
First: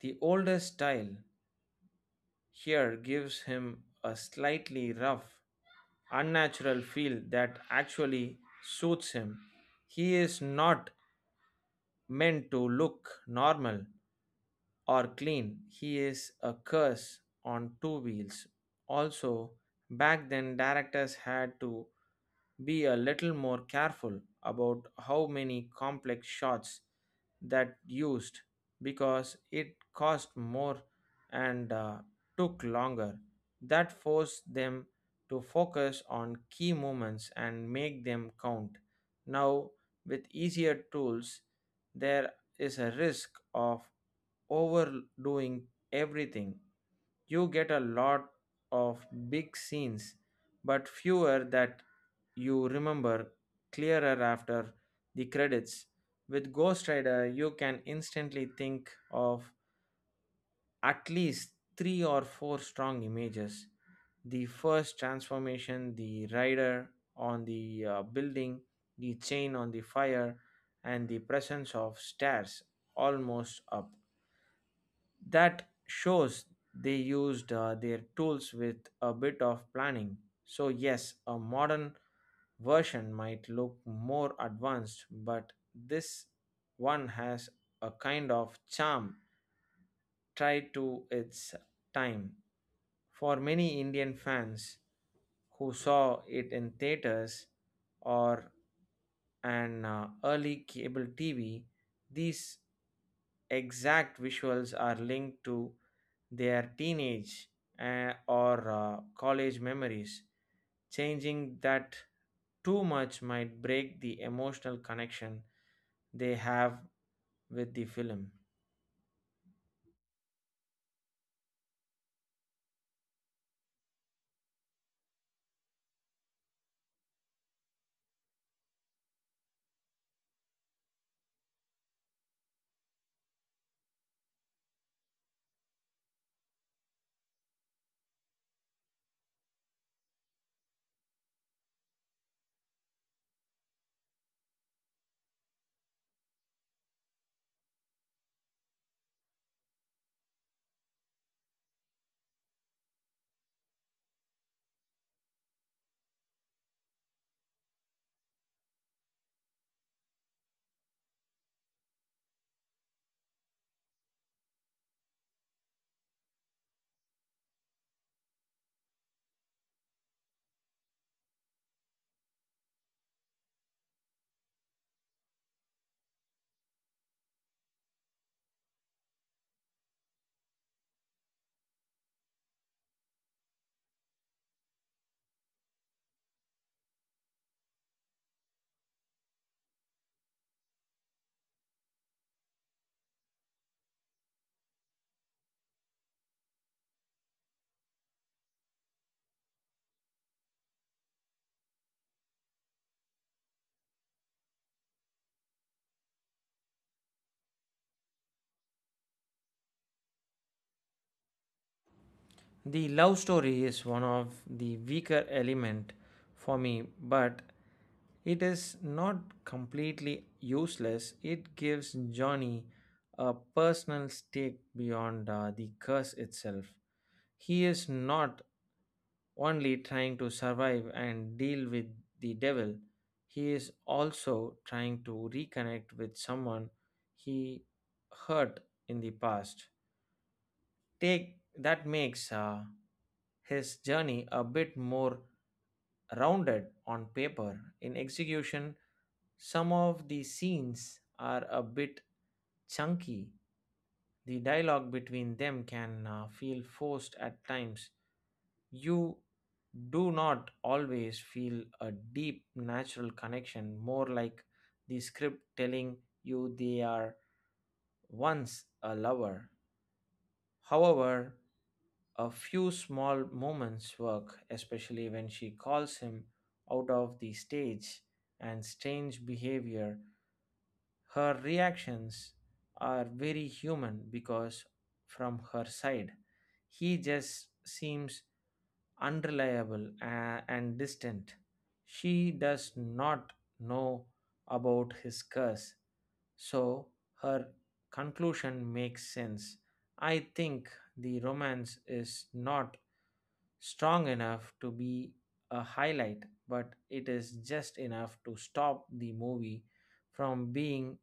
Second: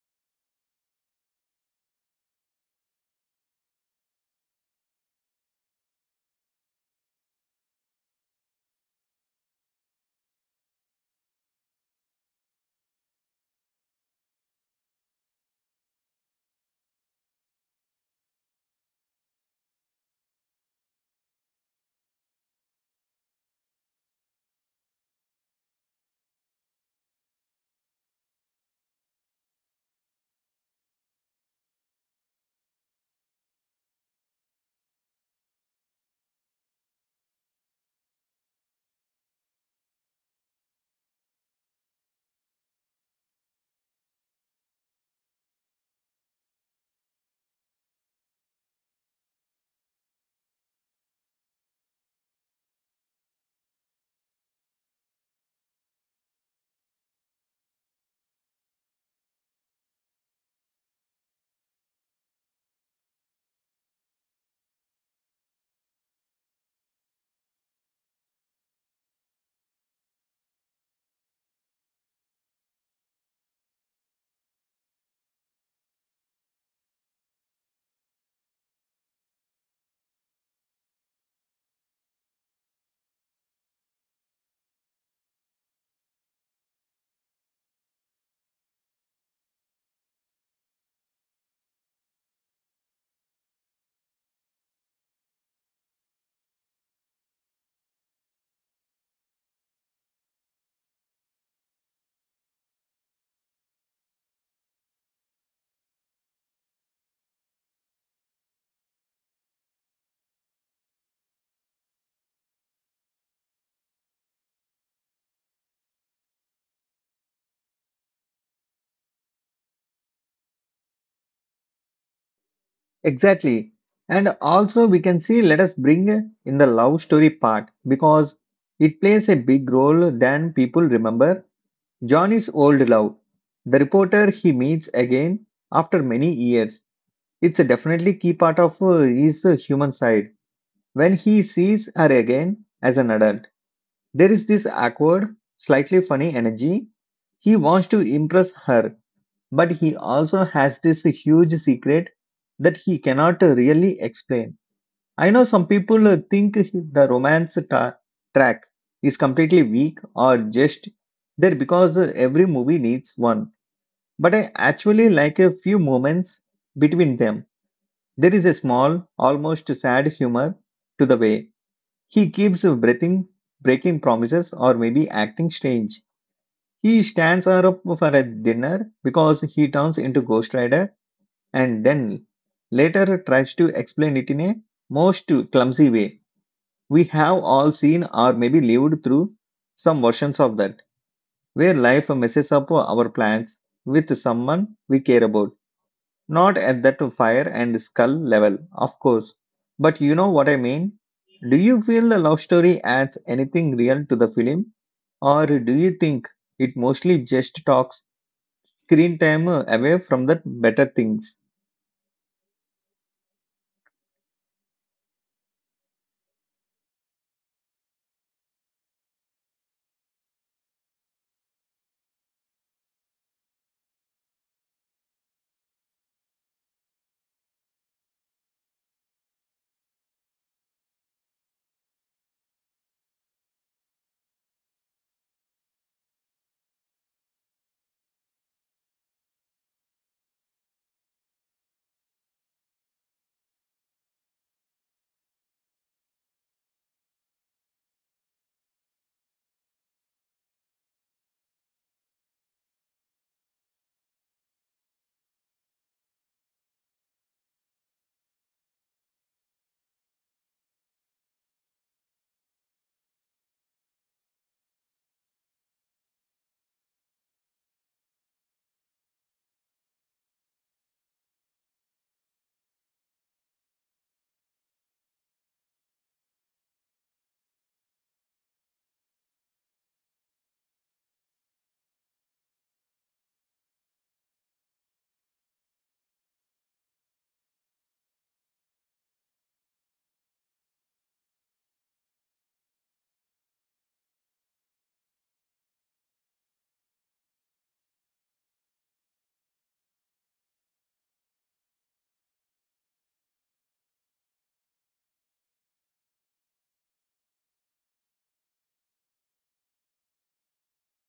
The older style here gives him a slightly rough, unnatural feel that actually suits him. He is not meant to look normal, or clean. He is a curse on two wheels. Also, back then directors had to be a little more careful about how many complex shots that used because it cost more and took longer that forced them to focus on key moments and make them count now with easier tools there is a risk of overdoing everything. You get a lot of big scenes, but fewer that you remember clearer after the credits. With Ghost Rider, you can instantly think of at least three or four strong images, the first transformation, the rider on the building, the chain on the fire, and the presence of stairs almost up that shows they used their tools with a bit of planning. So, yes, a modern version might look more advanced, but this one has a kind of charm tied to its time. For many Indian fans who saw it in theaters or an early cable TV, these exact visuals are linked to their teenage or college memories. Changing that too much might break the emotional connection they have with the film.
Exactly. And also, we can see let us bring in the love story part because it plays a big role than people remember. Johnny's old love, the reporter he meets again after many years. It's a definitely key part of his human side. When he sees her again as an adult, there is this awkward, slightly funny energy. He wants to impress her, but he also has this huge secret that he cannot really explain. I know some people think the romance track is completely weak or just there because every movie needs one, but I actually like a few moments between them. There is a small, almost sad humor to the way he keeps breathing, breaking promises, or maybe acting strange. He stands her up for a dinner because he turns into Ghost Rider and then later tries to explain it in a most clumsy way. We have all seen or maybe lived through some versions of that, where life messes up our plans with someone we care about. Not at that fire and skull level, of course, but you know what I mean. Do you feel the love story adds anything real to the film, or do you think it mostly just talks screen time away from the better things?
The love story is one of the weaker element for me, but it is not completely useless. It gives Johnny a personal stake beyond the curse itself. He is not only trying to survive and deal with the devil, he is also trying to reconnect with someone he hurt in the past. Take that makes his journey a bit more rounded on paper. In execution, some of the scenes are a bit chunky. The dialogue between them can feel forced at times, you do not always feel a deep natural connection, more like the script telling you they are once a lover. However, a few small moments work, especially when she calls him out of the stage and strange behavior her reactions are very human because, from her side, he just seems unreliable and distant. She does not know about his curse, so her conclusion makes sense. I think the romance is not strong enough to be a highlight, but it is just enough to stop the movie from being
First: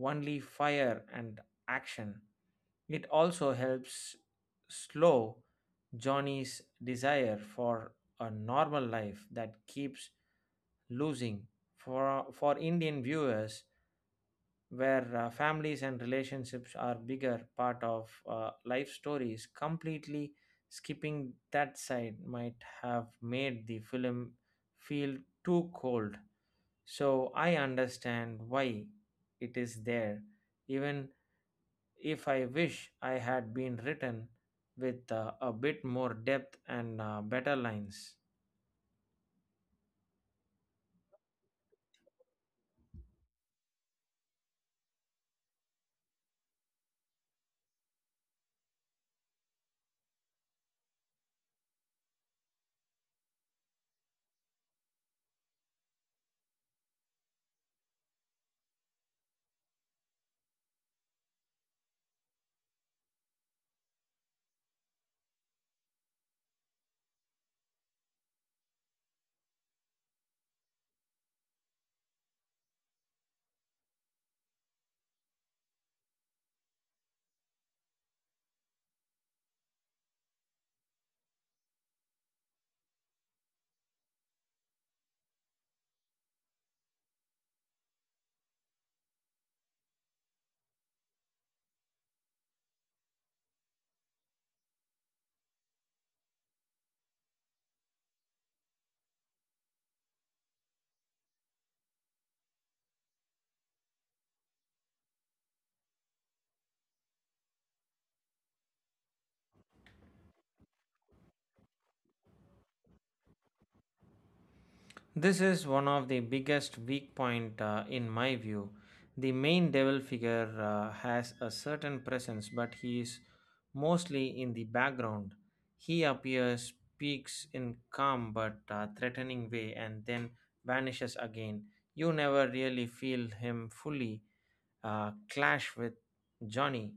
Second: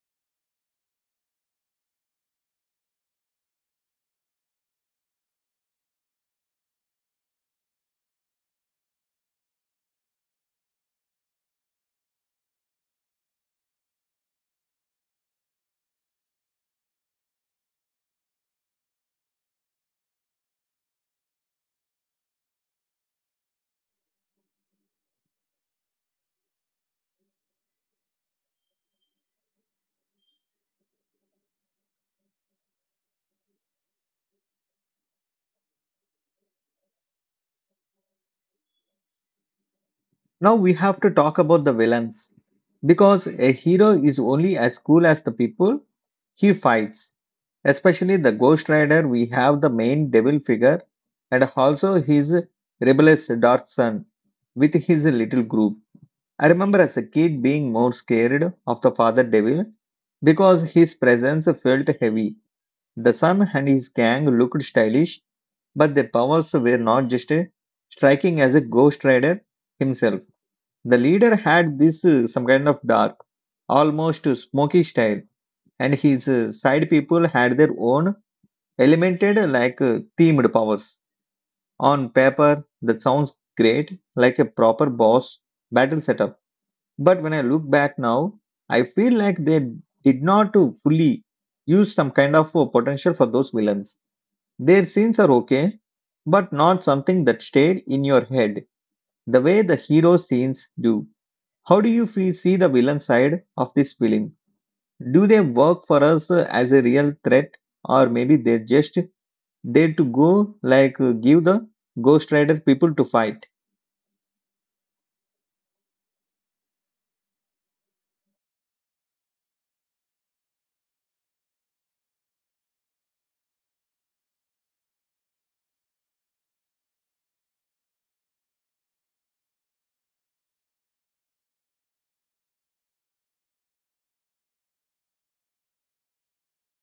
only fire and action. It also helps slow Johnny's desire for a normal life that keeps losing. For Indian viewers, where families and relationships are bigger part of life stories completely skipping that side might have made the film feel too cold. So I understand why it is there, even if I wish I had been written with a bit more depth and better lines.
Now we have to talk about the villains because a hero is only as cool as the people he fights, especially the Ghost Rider. We have the main devil figure and also his rebellious dark son with his little group. I remember as a kid being more scared of the father devil because his presence felt heavy. The son and his gang looked stylish, but their powers were not just striking as a ghost rider himself. The leader had this some kind of dark, almost smoky style, and his side people had their own elemented like themed powers. On paper, that sounds great, like a proper boss battle setup, but when I look back now, I feel like they did not to fully use some kind of a potential for those villains. Their scenes are okay, but not something that stayed in your head the way the hero scenes do. How do you feel, see the villain side of this film? Do they work for us as a real threat, or maybe they're just there to go like give the Ghost Rider people to fight?
This is one of the biggest weak point in my view. The main devil figure has a certain presence but he is mostly in the background. He appears, speaks in calm but threatening way and then vanishes again. You never really feel him fully clash with Johnny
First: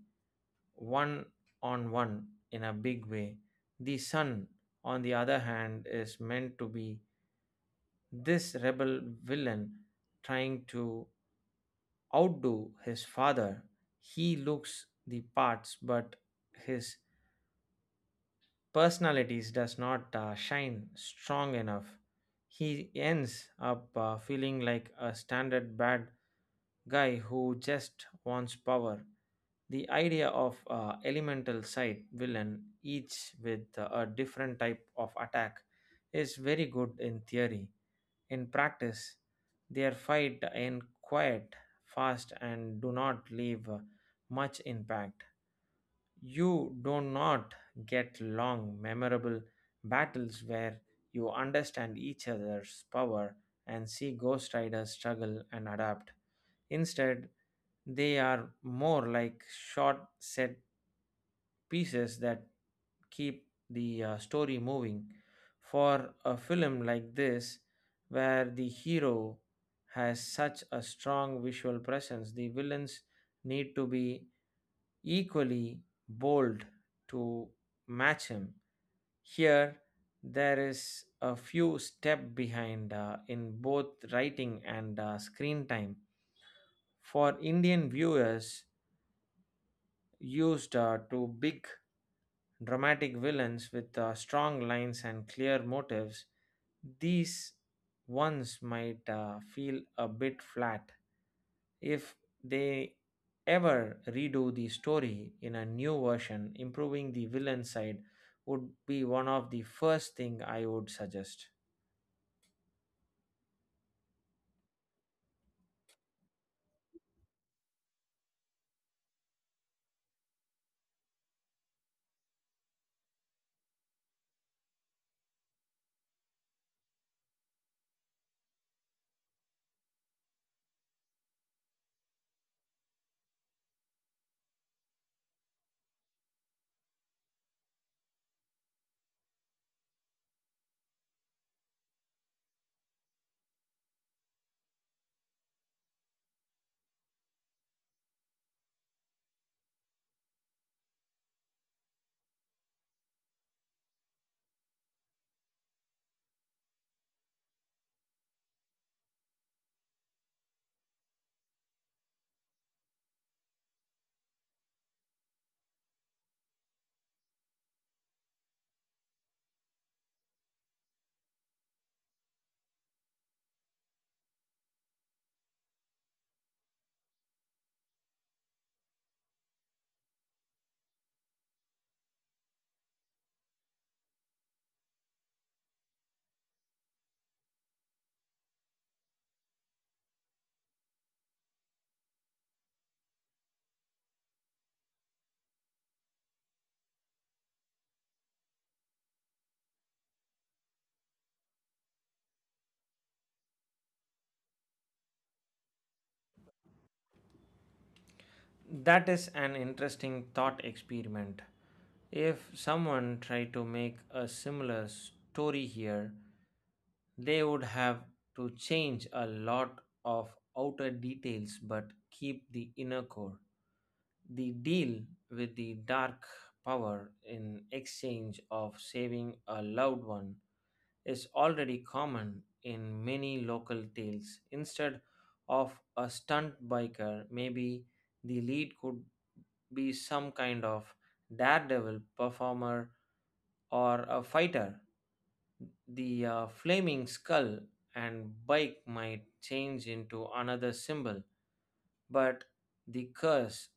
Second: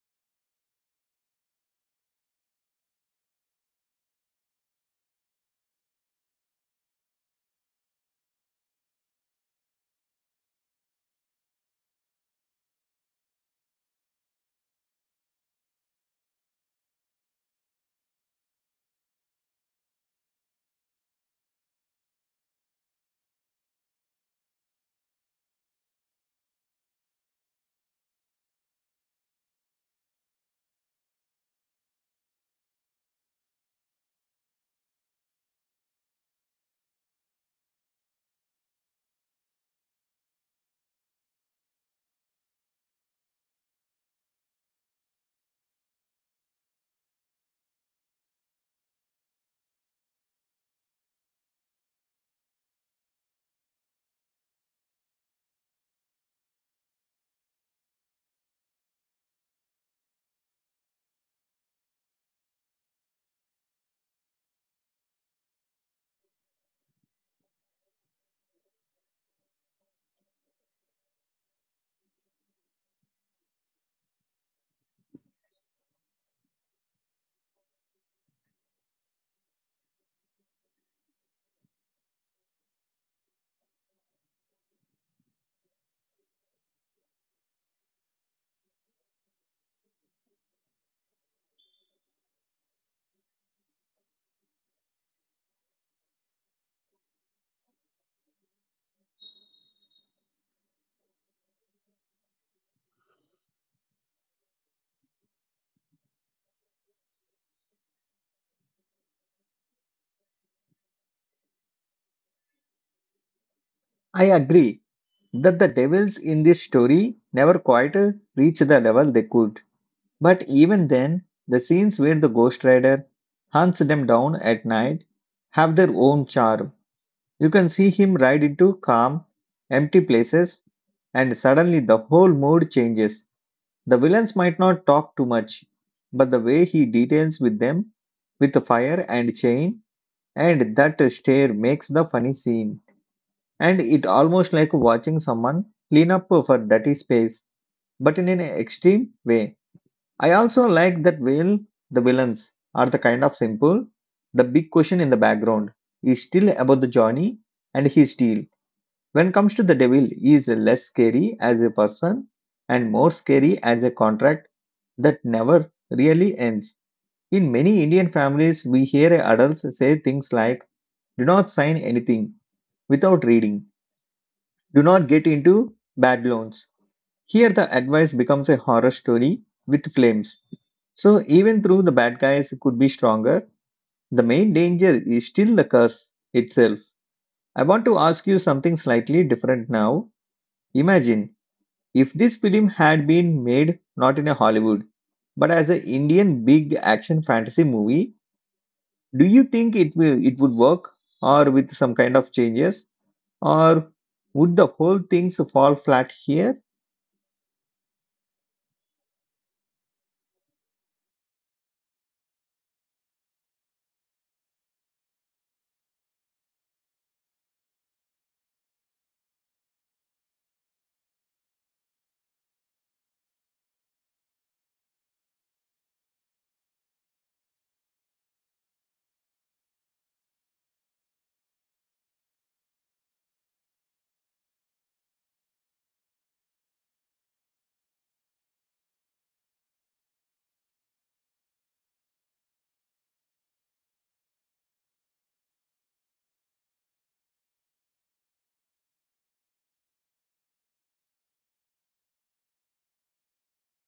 one on one in a big way. The sun, on the other hand, is meant to be this rebel villain trying to outdo his father, he looks the parts, but his personalities does not shine strong enough. He ends up feeling like a standard bad guy who just wants power. The idea of elemental side villain, each with a different type of attack, is very good in theory. In practice, their fight end quiet, fast, and do not leave much impact. You do not get long, memorable battles where you understand each other's power and see Ghost Riders struggle and adapt. Instead, they are more like short set pieces that keep the story moving. For a film like this, where the hero has such a strong visual presence, the villains need to be equally bold to match him. Here, there is a few step behind in both writing and screen time. For Indian viewers, used to big dramatic villains with strong lines and clear motives, these ones might feel a bit flat. If they ever redo the story in a new version, improving the villain side would be one of the first thing I would suggest.
I agree that the devils in this story never quite reach the level they could. But even then, the scenes where the Ghost Rider hunts them down at night have their own charm. You can see him ride into calm, empty places, and suddenly the whole mood changes. The villains might not talk too much, but the way he details with them, with the fire and chain, and that stare makes the funny scene and it almost like watching someone clean up for dirty space but in an extreme way. I also like that while the villains are the kind of simple, the big question in the background is still about the Johnny and his deal. When comes to the devil, he is less scary as a person and more scary as a contract that never really ends. In many Indian families we hear adults say things like do not sign anything without reading, do not get into bad loans. Here, the advice becomes a horror story with flames. So, even though the bad guys could be stronger, the main danger is still the curse itself. I want to ask you something slightly different now. Imagine if this film had been made not in a Hollywood, but as an Indian big action fantasy movie, do you think it will it would work or with some kind of changes, or would the whole things fall flat here?
That is an interesting thought experiment. If someone tried to make a similar story here, they would have to change a lot of outer details but keep the inner core. The deal with the dark power in exchange of saving a loved one is already common in many local tales. Instead of a stunt biker, maybe the lead could be some kind of daredevil performer or a fighter. The flaming skull and bike might change into another symbol, but the curse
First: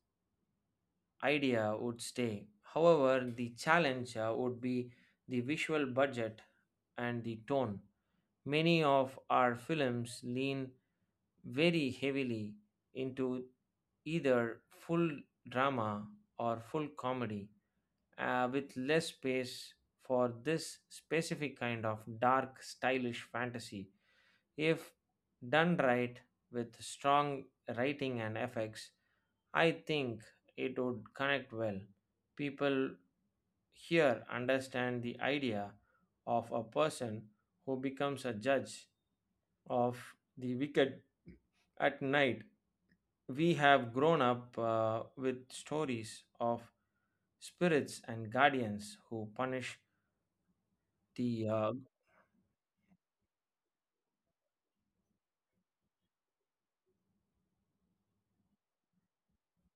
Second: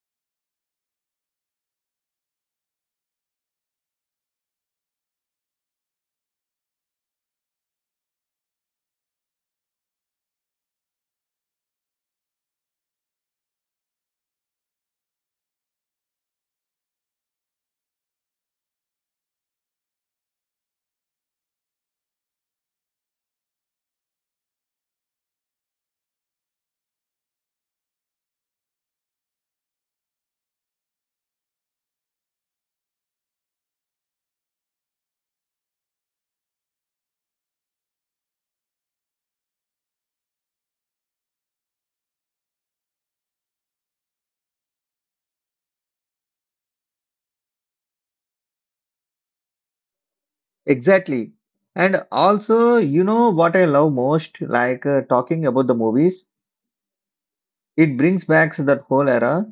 idea would stay. However, the challenge would be the visual budget and the tone. Many of our films lean very heavily into either full drama or full comedy, with less space for this specific kind of dark, stylish fantasy. If done right with strong writing and effects, I think it would connect well. People here understand the idea of a person who becomes a judge of the wicked at night, we have grown up with stories of spirits and guardians who punish the.
Exactly. And also, you know what I love most, like talking about the movies, it brings back that whole era.